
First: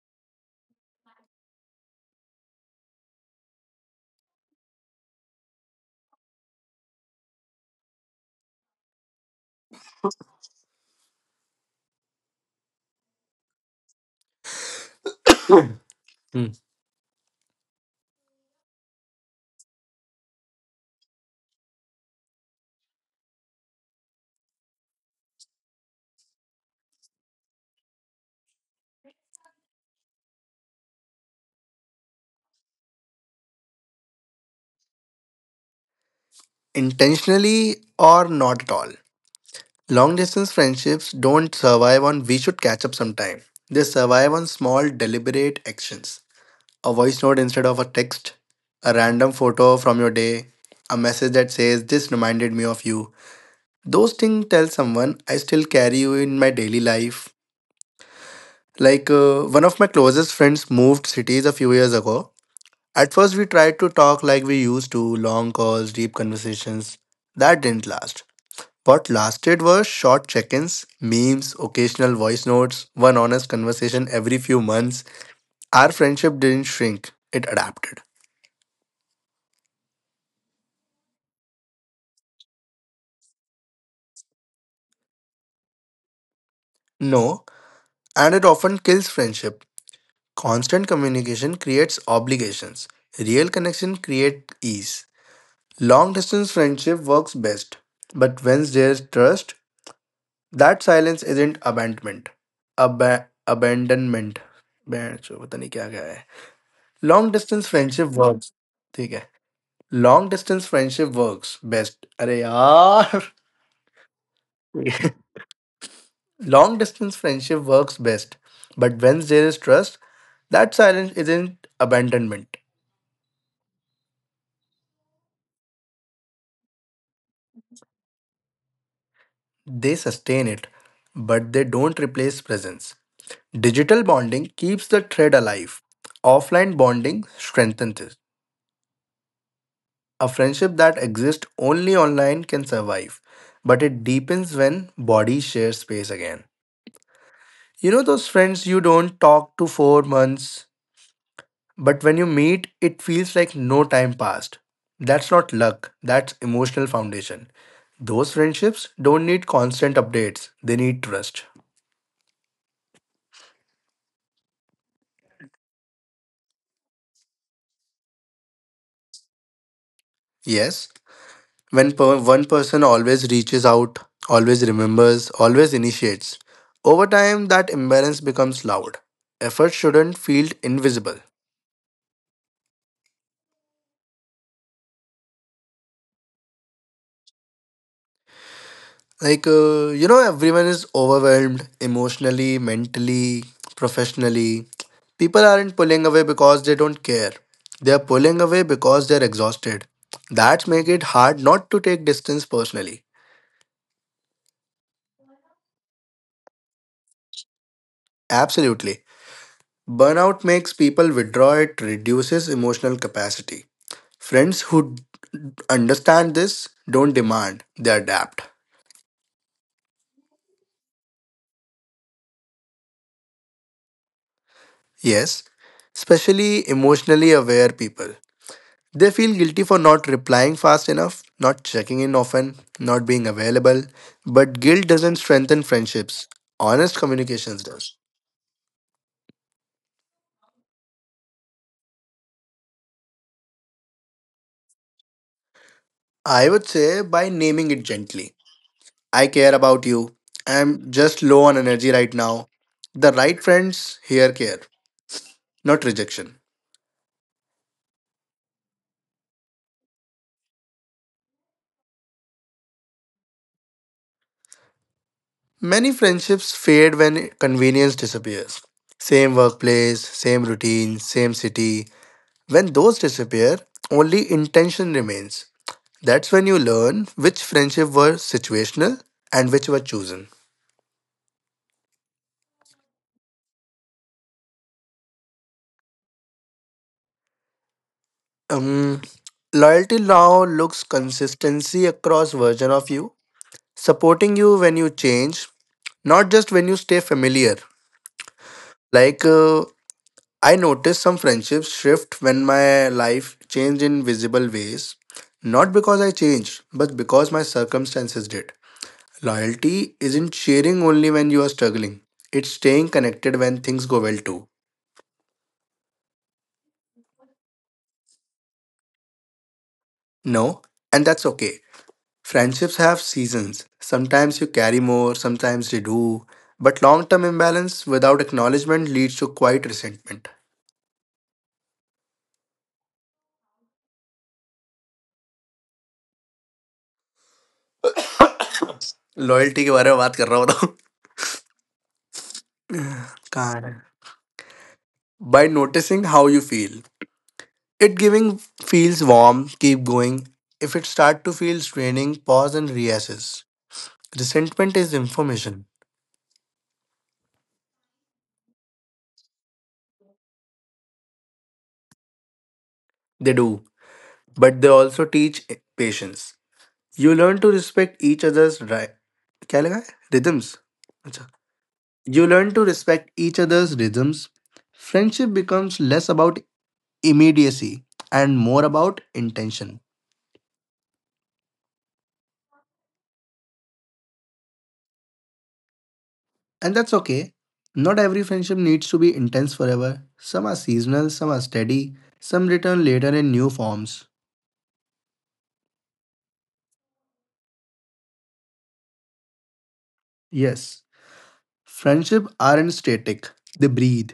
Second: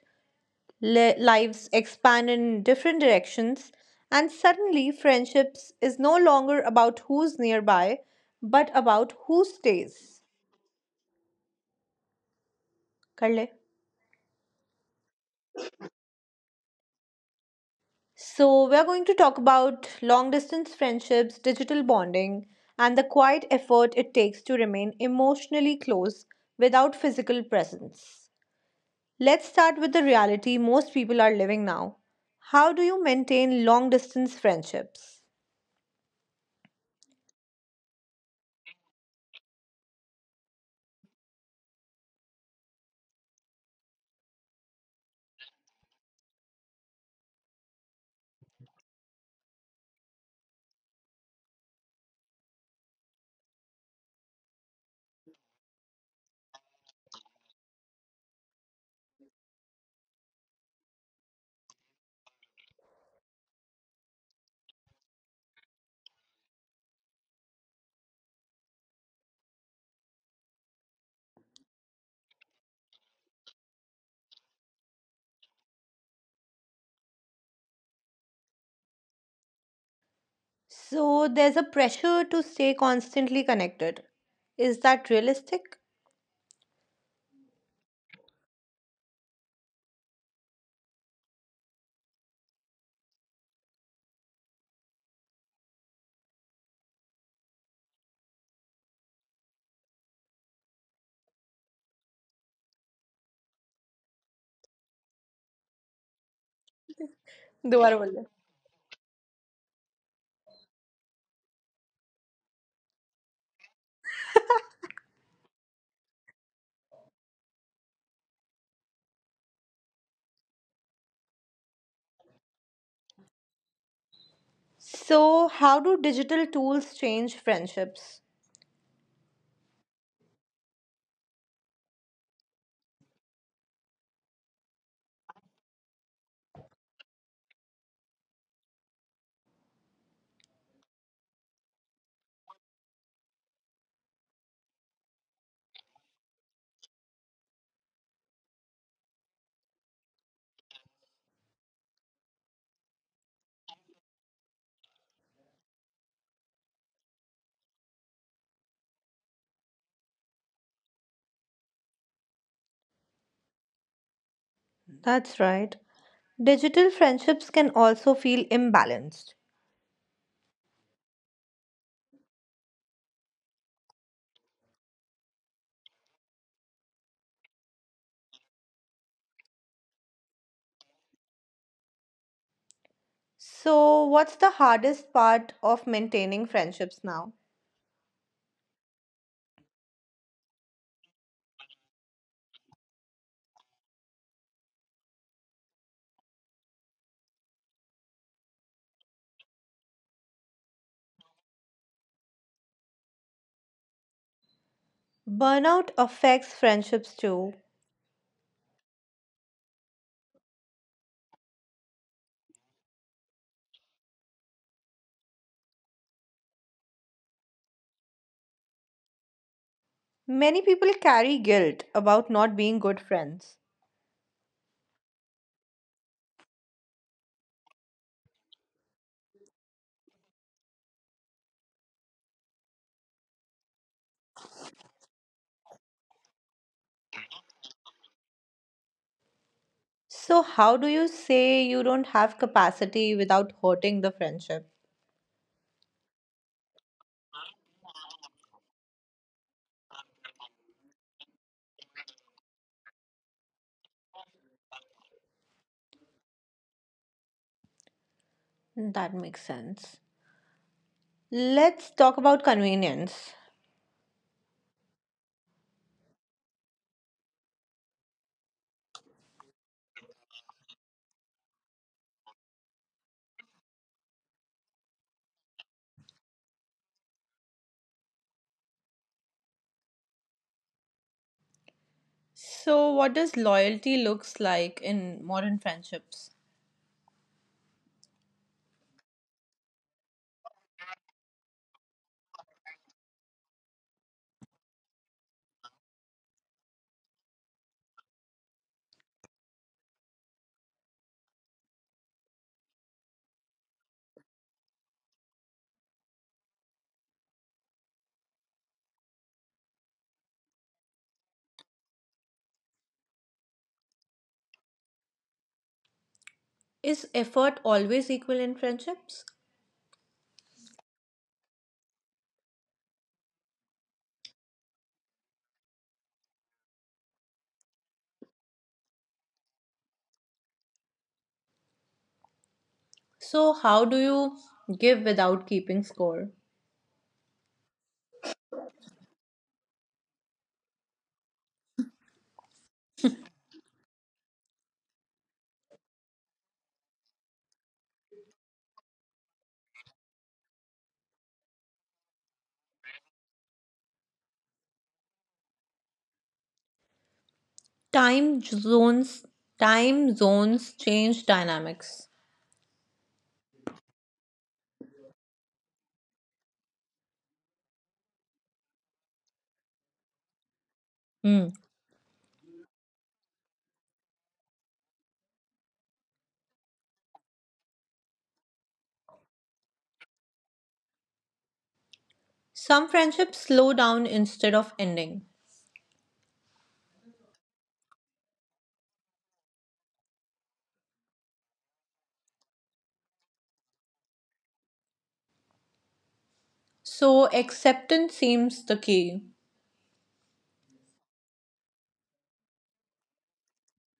Speaker 1: lives expand in different directions, and suddenly friendships is no longer about who's nearby, but about who stays. कर ले.
Speaker 2: Hmm.
Speaker 1: So, we are going to talk about long distance friendships, digital bonding, and the quiet effort it takes to remain emotionally close without physical presence. Let's start with the reality most people are living now. How do you maintain long distance friendships?
Speaker 2: Intentionally or not at all. Long distance friendships don't survive on "we should catch up sometime." They survive on small, deliberate actions. A voice note instead of a text, a random photo from your day, a message that says, "This reminded me of you." Those things tell someone, "I still carry you in my daily life." One of my closest friends moved cities a few years ago. At first, we tried to talk like we used to, long calls, deep conversations. That didn't last. What lasted were short check ins, memes, occasional voice notes, one honest conversation every few months. Our friendship didn't shrink, it adapted.
Speaker 1: So there's a pressure to stay constantly connected. Is that realistic?
Speaker 2: No, and it often kills friendship. Constant communication creates obligations, real connection creates ease. Long distance friendship works best, but when there's trust, that silence isn't abandonment. Ab- abandonment. बैंड चो, पता नहीं क्या क्या है long distance
Speaker 1: दोबारा
Speaker 2: friendship
Speaker 1: बोल दे.
Speaker 2: Works ठीक है long distance friendship works best अरे यार long distance friendship works best but when there is trust silence (laughs) isn't abandonment.
Speaker 1: So, how do digital tools change friendships?
Speaker 2: They sustain it but they don't replace presence. Digital bonding keeps the thread alive, offline bonding strengthens it. A friendship that exists only online can survive, but it deepens when bodies share space again. You know those friends you don't talk to for months, but when you meet, it feels like no time passed. That's not luck, that's emotional foundation. Those friendships don't need constant updates, they need trust.
Speaker 1: That's right. Digital friendships can also feel imbalanced.
Speaker 2: Yes, when one person always reaches out, always remembers, always initiates, over time that imbalance becomes loud. Effort shouldn't feel invisible.
Speaker 1: So, what's the hardest part of maintaining friendships now?
Speaker 2: You know, everyone is overwhelmed emotionally, mentally, professionally. People aren't pulling away because they don't care. They're pulling away because they're exhausted. That makes it hard not to take distance personally.
Speaker 1: Burnout affects friendships too.
Speaker 2: Absolutely. Burnout makes people withdraw, it reduces emotional capacity. Friends who understand this don't demand, they adapt.
Speaker 1: Many people carry guilt about not being good friends.
Speaker 2: Yes, especially emotionally aware people. They feel guilty for not replying fast enough, not checking in often, not being available. But guilt doesn't strengthen friendships, honest communications does.
Speaker 1: So, how do you say you don't have capacity without hurting the friendship?
Speaker 2: I would say by naming it gently. "I care about you. I'm just low on energy right now." The right friends here care, not rejection.
Speaker 1: That makes sense. Let's talk about convenience.
Speaker 2: Many friendships fade when convenience disappears. Same workplace, same routine, same city. When those disappear, only intention remains. That's when you learn which friendship were situational and which were chosen.
Speaker 1: So, what does loyalty looks like in modern friendships?
Speaker 2: Um, loyalty now looks consistency across version of you, supporting you when you change, not just when you stay familiar. Like uh, I noticed some friendships shift when my life changed in visible ways. Not because I changed, but because my circumstances did. Loyalty isn't sharing only when you are struggling, it's staying connected when things go well too.
Speaker 1: Is effort always equal in friendships?
Speaker 2: No, and that's okay. Friendships have seasons. Sometimes you carry more, sometimes you do. But long term imbalance without acknowledgement leads to quiet resentment.
Speaker 1: So, how do you give without keeping score?
Speaker 2: Loyalty के बारे में बात कर रहा हूँ बताओ. By noticing how you feel. It giving feels warm, keep going. If it start to feel straining, pause and reassess. Resentment is information.
Speaker 1: Time zones Time zones change dynamics.
Speaker 2: They do, but they also teach patience. You learn to respect each other's right. क्या लगा है? Rhythms. अच्छा.
Speaker 1: Hmm.
Speaker 2: You learn to respect each other's rhythms. Friendship becomes less about immediacy and more about intention.
Speaker 1: Some friendships slow down instead of ending.
Speaker 2: And that's okay. Not every friendship needs to be intense forever. Some are seasonal, some are steady, some return later in new forms.
Speaker 1: So, acceptance seems the key.
Speaker 2: Yes, friendship aren't static, they breathe.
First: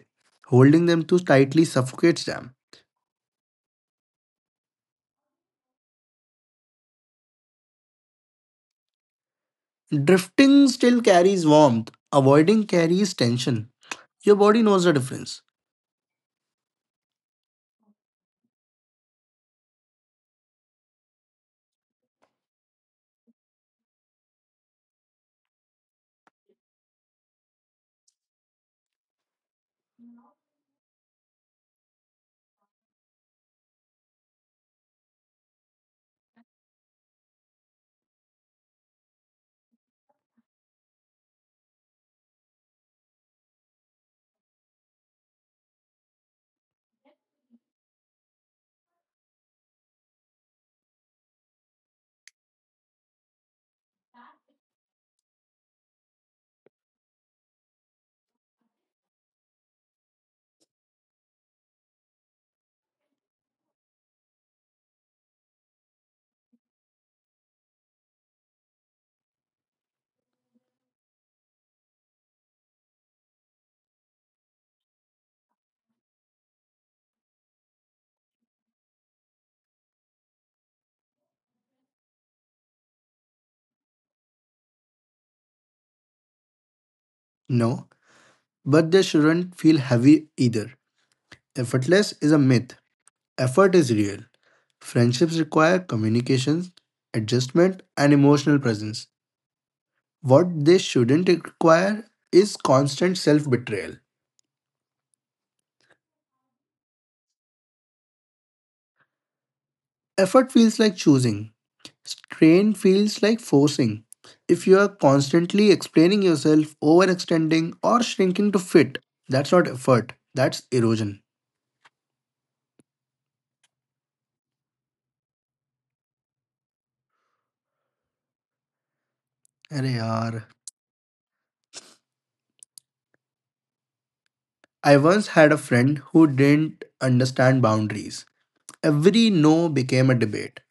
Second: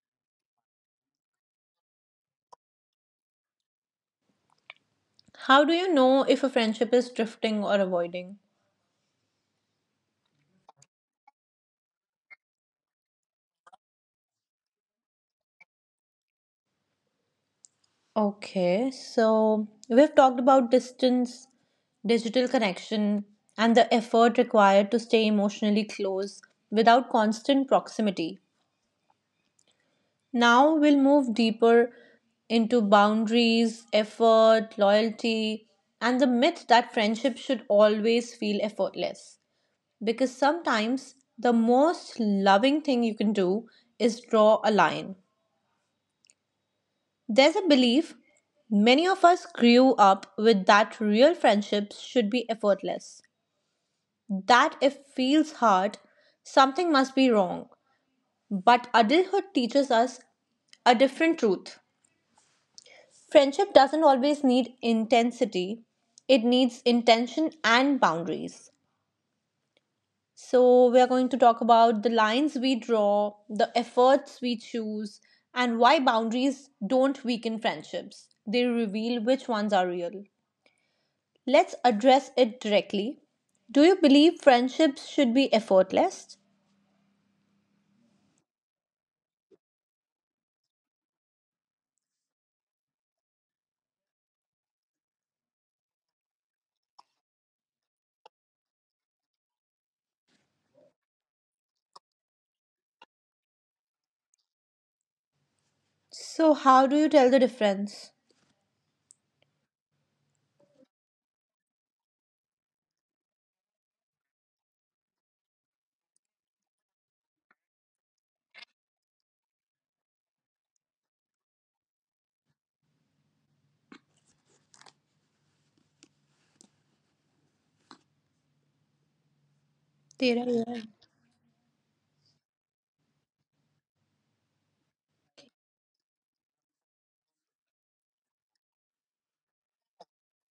Speaker 2: Holding them too tightly suffocates them.
Speaker 1: How do you know if a friendship is drifting or avoiding?
Speaker 2: Drifting still carries warmth, avoiding carries tension. Your body knows the difference.
Speaker 1: Okay, so we've talked about distance, digital connection, and the effort required to stay emotionally close without constant proximity. Now we'll move deeper into boundaries, effort, loyalty, and the myth that friendship should always feel effortless. Because sometimes the most loving thing you can do is draw a line. There's a belief many of us grew up with that real friendships should be effortless, that if feels hard, something must be wrong. But adulthood teaches us a different truth. Friendship doesn't always need intensity, it needs intention and boundaries. So, we are going to talk about the lines we draw, the efforts we choose, and why boundaries don't weaken friendships. They reveal which ones are real. Let's address it directly. Do you believe friendships should be effortless?
Speaker 2: No, but they shouldn't feel heavy either. Effortless is a myth, effort is real. Friendships require communications, adjustment, and emotional presence. What they shouldn't require is constant self betrayal.
Speaker 1: So, how do you tell the difference?
Speaker 2: Effort feels like choosing, strain feels like forcing. If you are constantly explaining yourself, overextending, or shrinking to fit, that's not effort, that's erosion. Arre yaar.
Speaker 1: There are.
Speaker 2: I once had a friend who didn't understand boundaries. Every no became a debate,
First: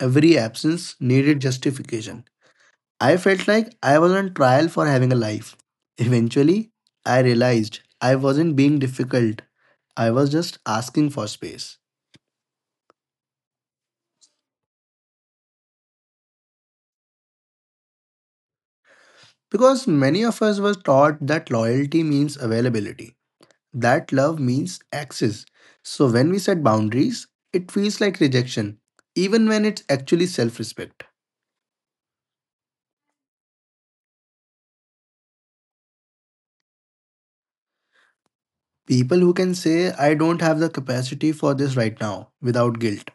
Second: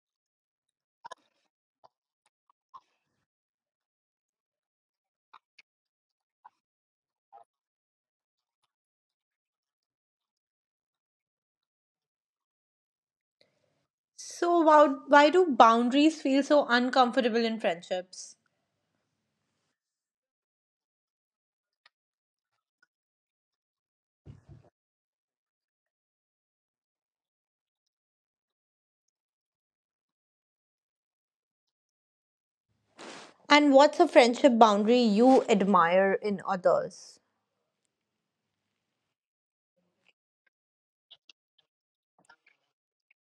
Speaker 2: every absence needed justification. I felt like I was on trial for having a life. Eventually, I realized I wasn't being difficult, I was just asking for space.
Speaker 1: So, why do boundaries feel so uncomfortable in friendships?
Speaker 2: Because many of us were taught that loyalty means availability, that love means access. So when we set boundaries, it feels like rejection, even when it's actually self respect.
Speaker 1: And what's a friendship boundary you admire in others?
Speaker 2: People who can say, "I don't have the capacity for this right now" without guilt.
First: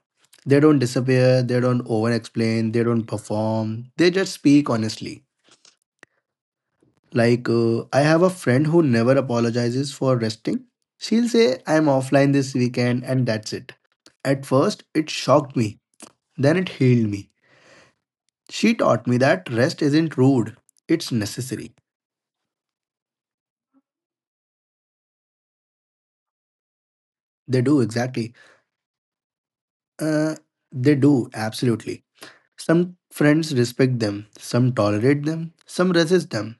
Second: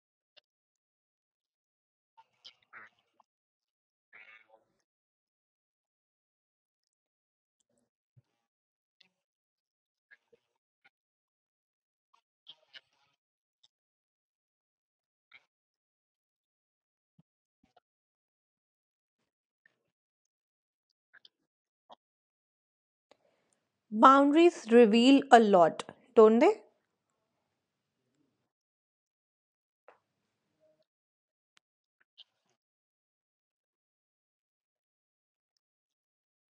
Speaker 2: They don't disappear, they don't over explain, they don't perform, they just speak honestly. I have a friend who never apologizes for resting. She'll say, "I'm offline this weekend," and that's it. At first, it shocked me, then it healed me. She taught me that rest isn't rude, it's necessary.
Speaker 1: Boundaries reveal a lot, don't they?
Speaker 2: They do, exactly. Uh, they do, absolutely. Some friends respect them, some tolerate them, some resist them.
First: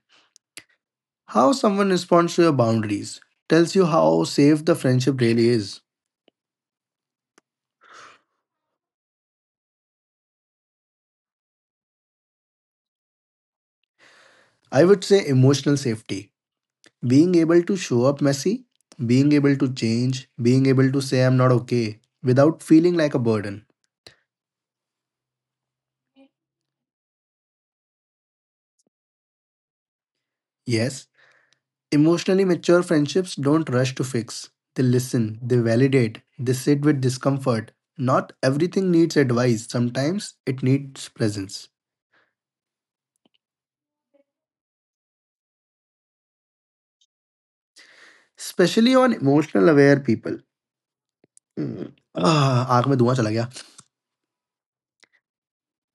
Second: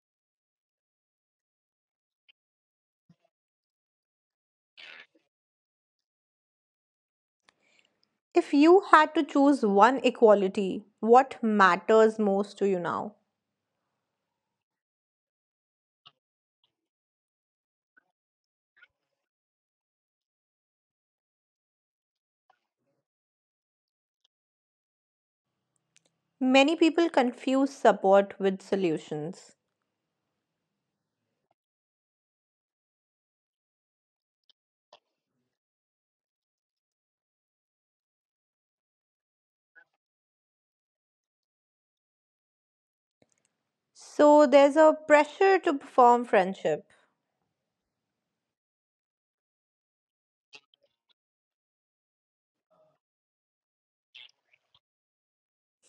Speaker 2: How someone responds to your boundaries tells you how safe the friendship really is.
Speaker 1: If you had to choose one equality, what matters most to you now?
Speaker 2: I would say emotional safety. Being able to show up messy, being able to change, being able to say I'm not okay without feeling like a burden.
Speaker 1: Many people confuse support with solutions.
Speaker 2: Yes, emotionally mature friendships don't rush to fix. They listen, they validate, they sit with discomfort. Not everything needs advice, sometimes it needs presence.
Speaker 1: So there's a pressure to perform friendship.
Speaker 2: Especially on emotionally aware people. Ah, fire in my mouth.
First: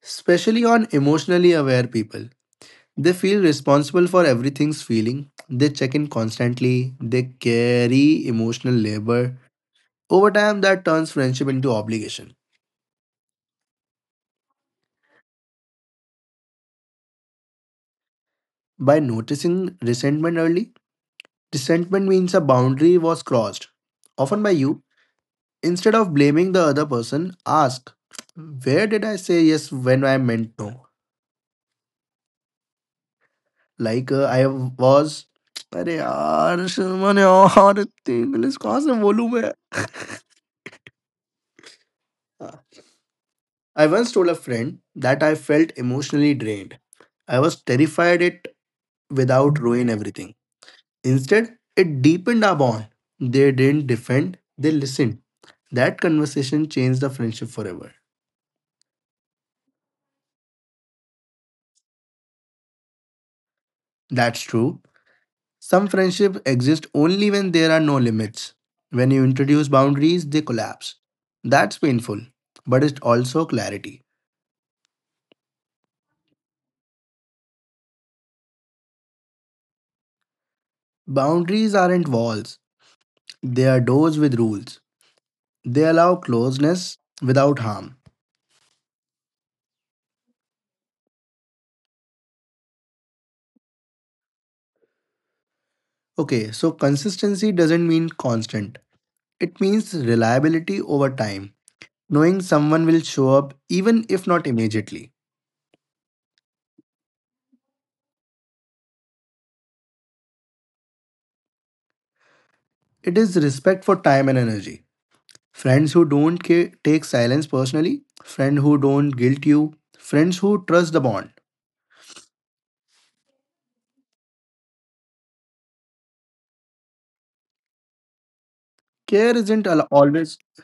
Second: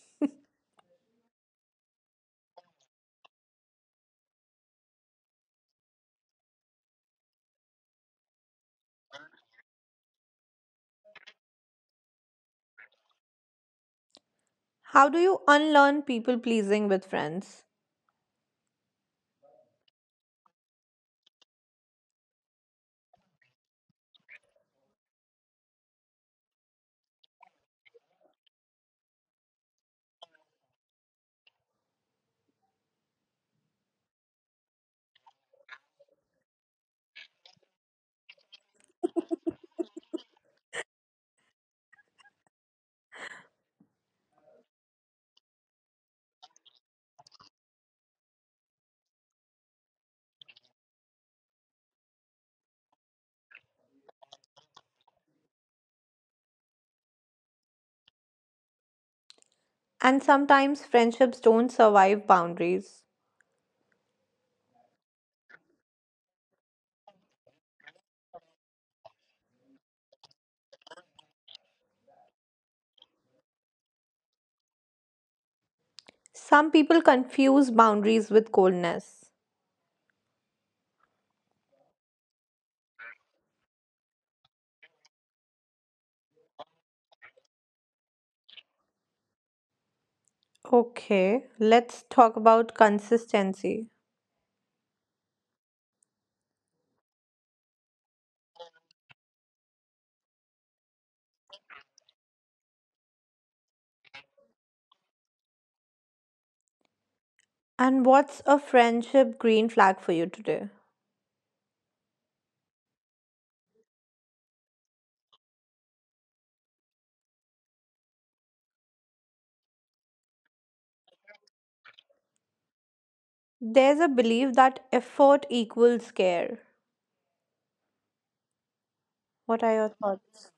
Speaker 2: Especially on emotionally aware people. They feel responsible for everything's feeling. They check in constantly. They carry emotional labor. Over time, that turns friendship into obligation.
Speaker 1: How do you unlearn people pleasing with friends?
Speaker 2: By noticing resentment early, resentment means a boundary was crossed, often by you. Instead of blaming the other person, ask, "Where did I say yes when I meant no?" Like I was अरे यार शर्मन और इतनी English कहाँ से बोलूँ मैं I once told a friend that I felt emotionally drained. I was terrified it without ruin everything. Instead, it deepened our bond. They didn't defend, they listened. That conversation changed the friendship forever.
Speaker 1: And sometimes friendships don't survive boundaries.
Speaker 2: That's true. Some friendships exist only when there are no limits. When you introduce boundaries, they collapse. That's painful, but it's also clarity.
Speaker 1: Some people confuse boundaries with coldness.
Speaker 2: Boundaries aren't walls, they are doors with rules. They allow closeness without harm.
Speaker 1: Okay, let's talk about consistency.
Speaker 2: Okay, so consistency doesn't mean constant, it means reliability over time. Knowing someone will show up even if not immediately.
Speaker 1: And what's a friendship green flag for you today?
Speaker 2: It is respect for time and energy. Friends who don't take silence personally, friends who don't guilt you, friends who trust the bond.
Speaker 1: There's a belief that effort equals care.
Speaker 2: Care isn't
Speaker 1: What are your
Speaker 2: always.
Speaker 1: thoughts?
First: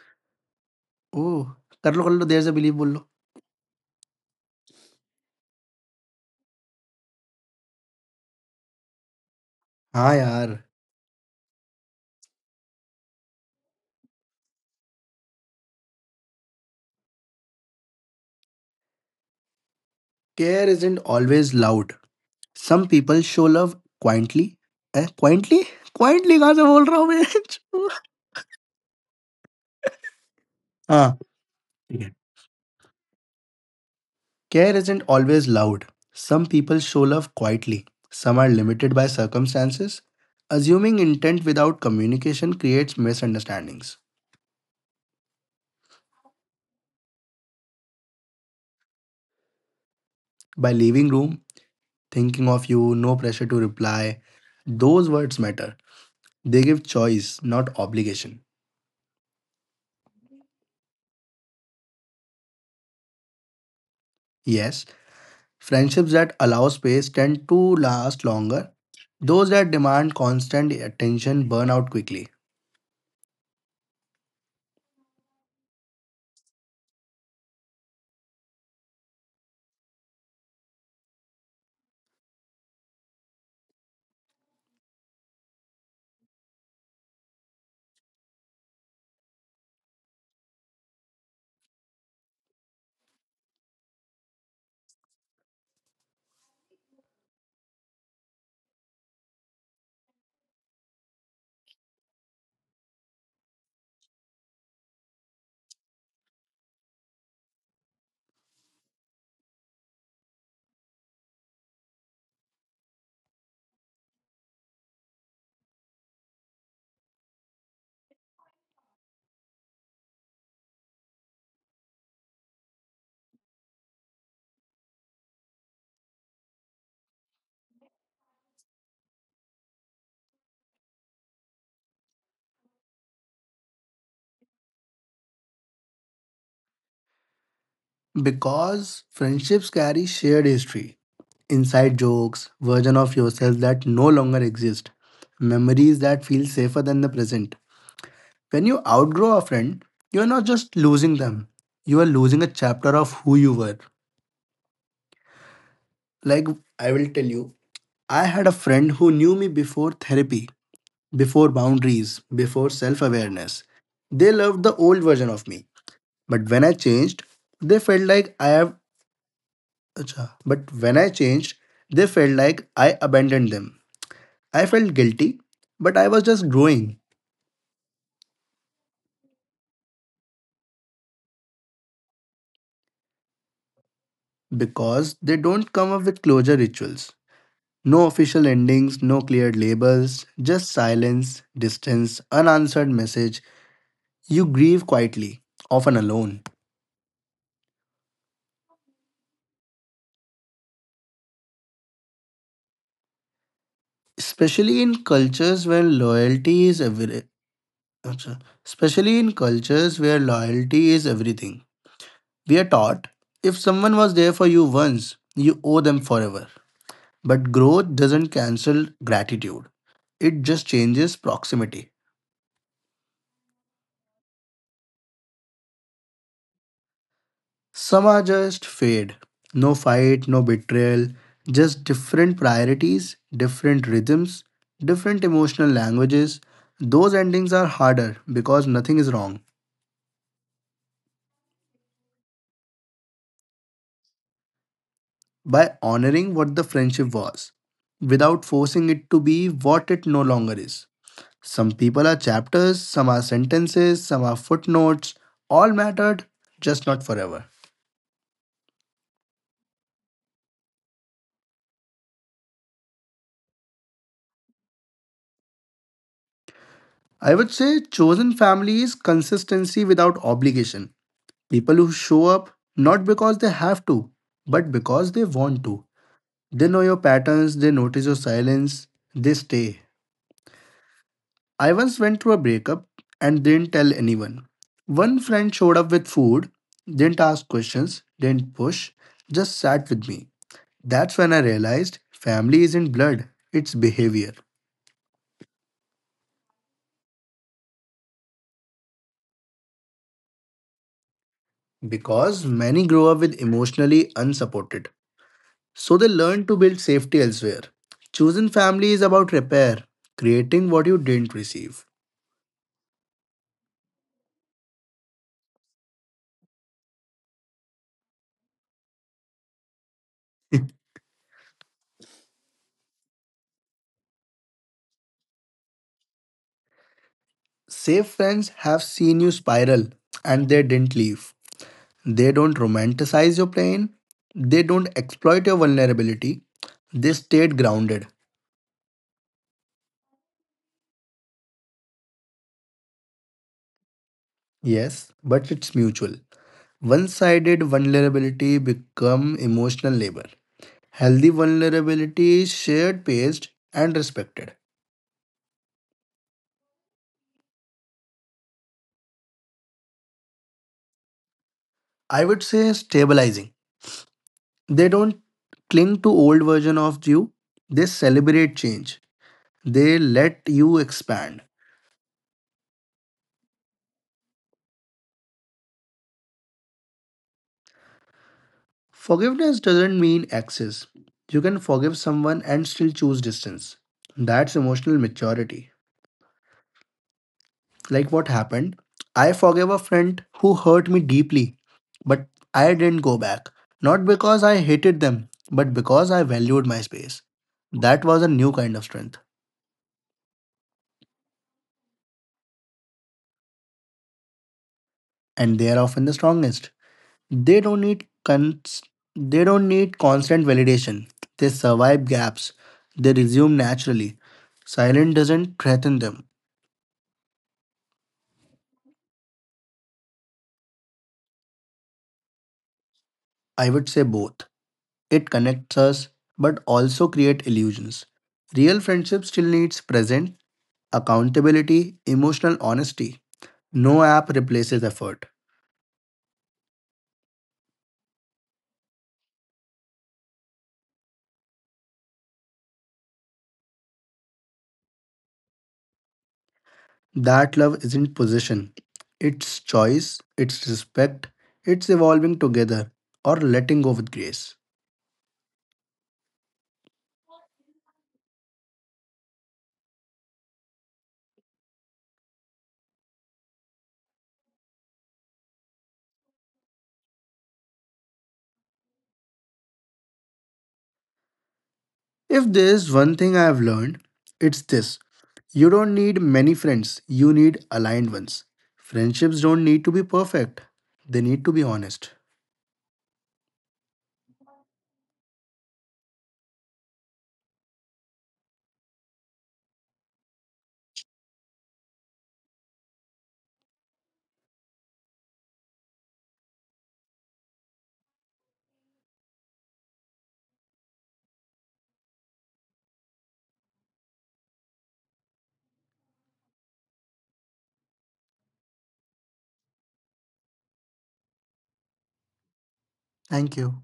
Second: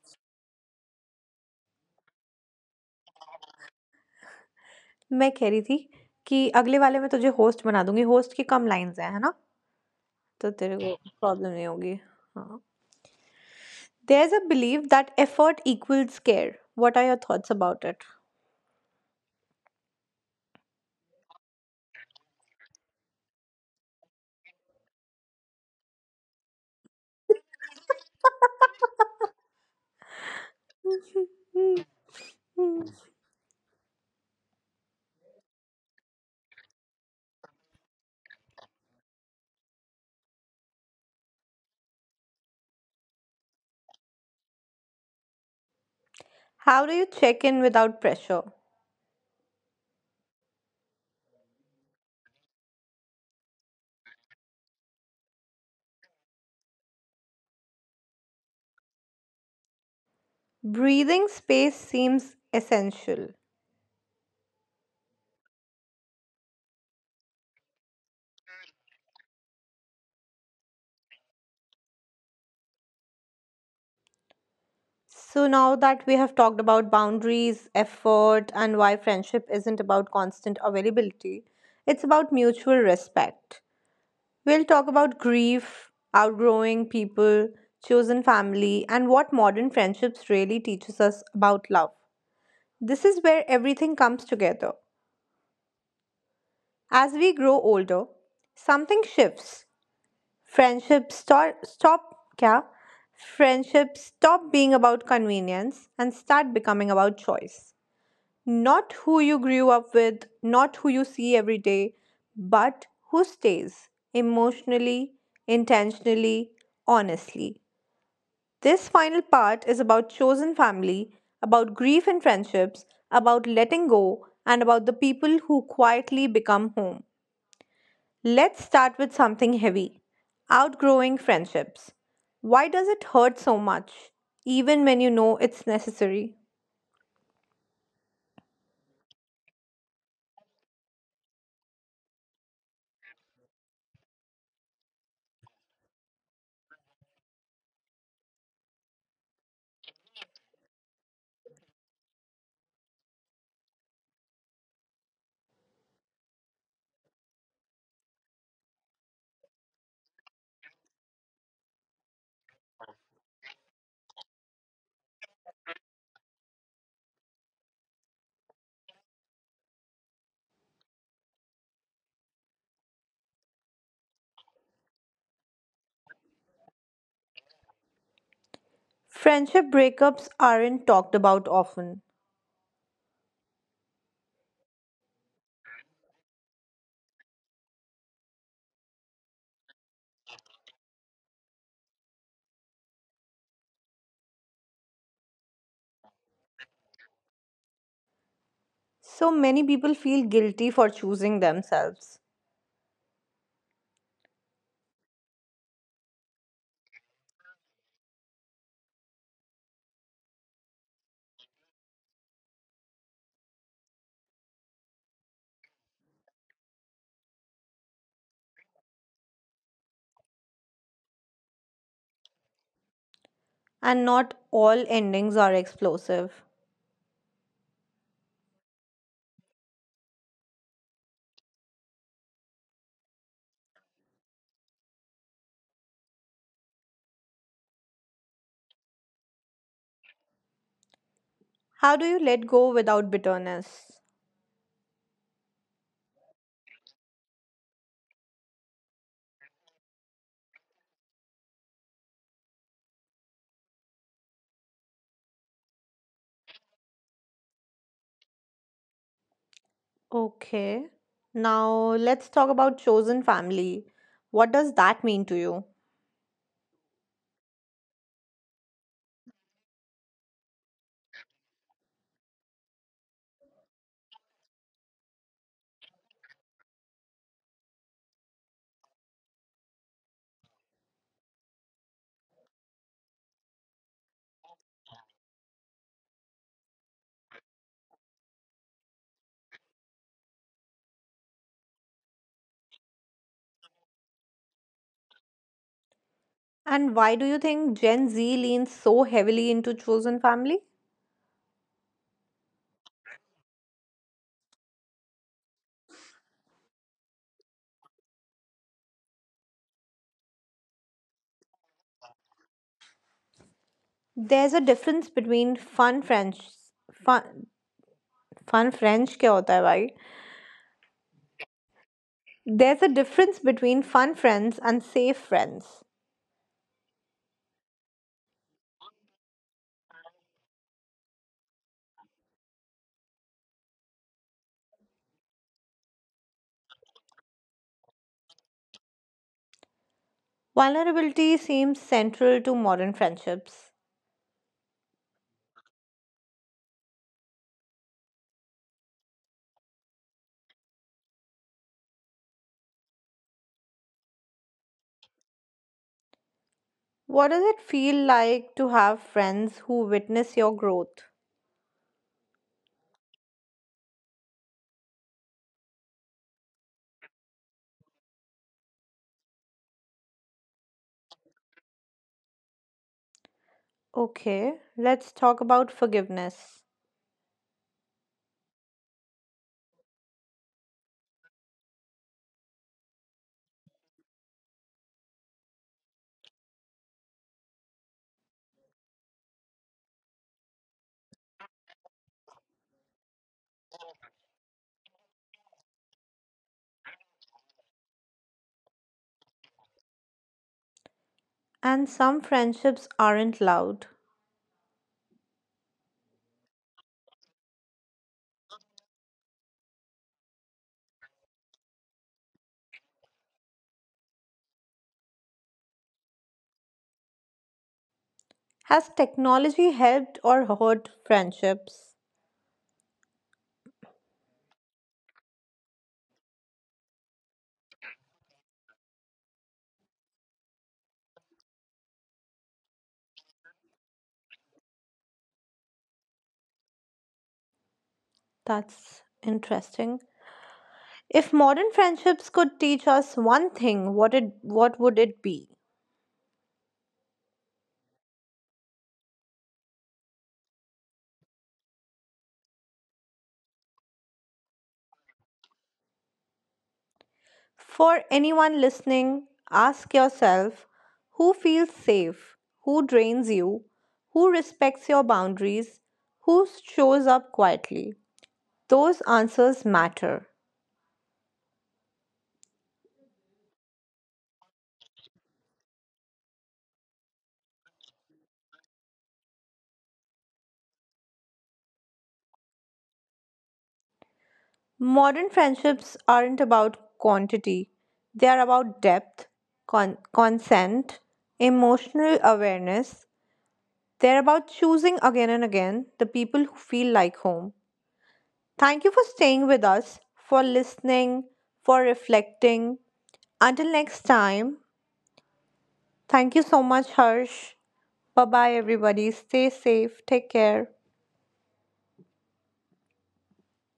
Speaker 2: Oh, कर लो देर से believe बोल लो
Speaker 1: मैं कह रही थी कि अगले वाले में तुझे होस्ट बना दूंगी होस्ट की कम लाइंस हैं है ना,
Speaker 2: हाँ
Speaker 1: तो
Speaker 2: यार
Speaker 1: तेरे को प्रॉब्लम नहीं होगी. हाँ. There is a believe that effort equals care. What are your thoughts about it?
Speaker 2: Care isn't always loud, some people show love quietly. Eh, quietly? Quietly कहाँ से बोल रहा हूँ मैं? (laughs) हाँ, ठीक है. Care isn't always loud. Some people show love quietly. Some are limited by circumstances. Assuming intent without communication creates misunderstandings.
Speaker 1: How do you check in without pressure?
Speaker 2: By leaving room, thinking of you, no pressure to reply, those words matter. They give choice, not obligation.
Speaker 1: Breathing space seems essential.
Speaker 2: Yes, friendships that allow space tend to last longer. Those that demand constant attention burn out quickly.
Speaker 1: So, now that we have talked about boundaries, effort, and why friendship isn't about constant availability, it's about mutual respect. We'll talk about grief, outgrowing people, chosen family, and what modern friendships really teaches us about love. This is where everything comes together. As we grow older, something shifts. Friendships start stop क्या? Friendships stop being about convenience and start becoming about choice. Not who you grew up with, not who you see every day, but who stays emotionally, intentionally, honestly. This final part is about chosen family, about grief and friendships, about letting go, and about the people who quietly become home. Let's start with something heavy outgrowing friendships. Why does it hurt so much, even when you know it's necessary?
Speaker 2: Because friendships carry shared history, inside jokes, version of yourself that no longer exist, memories that feel safer than the present. When you outgrow a friend, you're not just losing them, you are losing a chapter of who you were. Like I will tell you, I had a friend who knew me before therapy, before boundaries, before self awareness. They loved the old version of me. But when I changed, they felt like I have. Acha. But when I changed, they felt like I abandoned them. I felt guilty, but I was just growing
Speaker 1: Friendship breakups aren't talked about often.
Speaker 2: because they don't come up with closure rituals. No official endings, no cleared labels, just silence, distance, unanswered message. You grieve quietly, often alone.
Speaker 1: So many people feel guilty for choosing themselves,
Speaker 2: Especially in cultures where loyalty is Acha. Especially in cultures where loyalty is everything. We are taught if someone was there for you once, you owe them forever. But growth doesn't cancel gratitude, it just changes proximity.
Speaker 1: and not all endings are explosive.
Speaker 2: Some are just fade. No fight, no betrayal, just different priorities, different rhythms, different emotional languages. Those endings are harder because nothing is wrong.
Speaker 1: How do you let go without bitterness?
Speaker 2: By honoring what the friendship was without forcing it to be what it no longer is. Some people are chapters, some are sentences, some are footnotes. All mattered, just not forever.
Speaker 1: Okay, now let's talk about chosen family. What does that mean to you?
Speaker 2: I would say chosen family is consistency without obligation. People who show up not because they have to, but because they want to. They know your patterns, they notice your silence, they stay. I once went through a breakup and didn't tell anyone. One friend showed up with food, didn't ask questions, didn't push, just sat with me. That's when I realized family isn't blood, it's behavior.
Speaker 1: And why do you think Gen Z leans so heavily into chosen family?
Speaker 2: Because many grow up with emotionally unsupported. So they learn to build safety elsewhere. Choosing family is about repair, creating what you didn't receive.
Speaker 1: There's a difference between fun French. Fun, fun French क्या होता है भाई? There's a difference between fun friends and safe friends.
Speaker 2: Safe friends have seen you spiral and they didn't leave. They don't romanticize your pain. They don't exploit your vulnerability. They stayed grounded.
Speaker 1: Vulnerability seems central to modern friendships.
Speaker 2: Yes, but it's mutual. One sided vulnerability become emotional labor. Healthy vulnerability is shared, paced, and respected.
Speaker 1: What does it feel like to have friends who witness your growth?
Speaker 2: I would say stabilizing. They don't cling to old version of you. They celebrate change. They let you expand.
Speaker 1: Okay, let's talk about forgiveness.
Speaker 2: Forgiveness doesn't mean access. You can forgive someone and still choose distance. That's emotional maturity. Like what happened, I forgave a friend who hurt me deeply, but I didn't go back. Not because I hated them, but because I valued my space. That was a new kind of strength,
Speaker 1: And some friendships aren't loud.
Speaker 2: and they are often the strongest. They don't need they don't need constant validation. They survive gaps. They resume naturally. Silence doesn't threaten them.
Speaker 1: Has technology helped or hurt friendships?
Speaker 2: I would say both. It connects us but also create illusions. Real friendship still needs presence, accountability, emotional honesty. No app replaces effort.
Speaker 1: That's interesting. If modern friendships could teach us one thing, what would it be?
Speaker 2: That love isn't possession. It's choice, it's respect, it's evolving together or letting go with grace.
Speaker 1: For anyone listening, ask yourself who feels safe, who drains you, who respects your boundaries, who shows up quietly. Those answers matter.
Speaker 2: If there's one thing I have learned, it's this. You don't need many friends, you need aligned ones. Friendships don't need to be perfect, they need to be honest.
Speaker 1: Modern friendships aren't about quantity, they are about depth, consent, emotional awareness. They're about choosing again and again the people who feel like home. Thank you for staying with us, for listening, for reflecting. Until next time, thank you so much, Harsh. Bye bye, everybody. Stay safe. Take care.
Speaker 2: Thank you.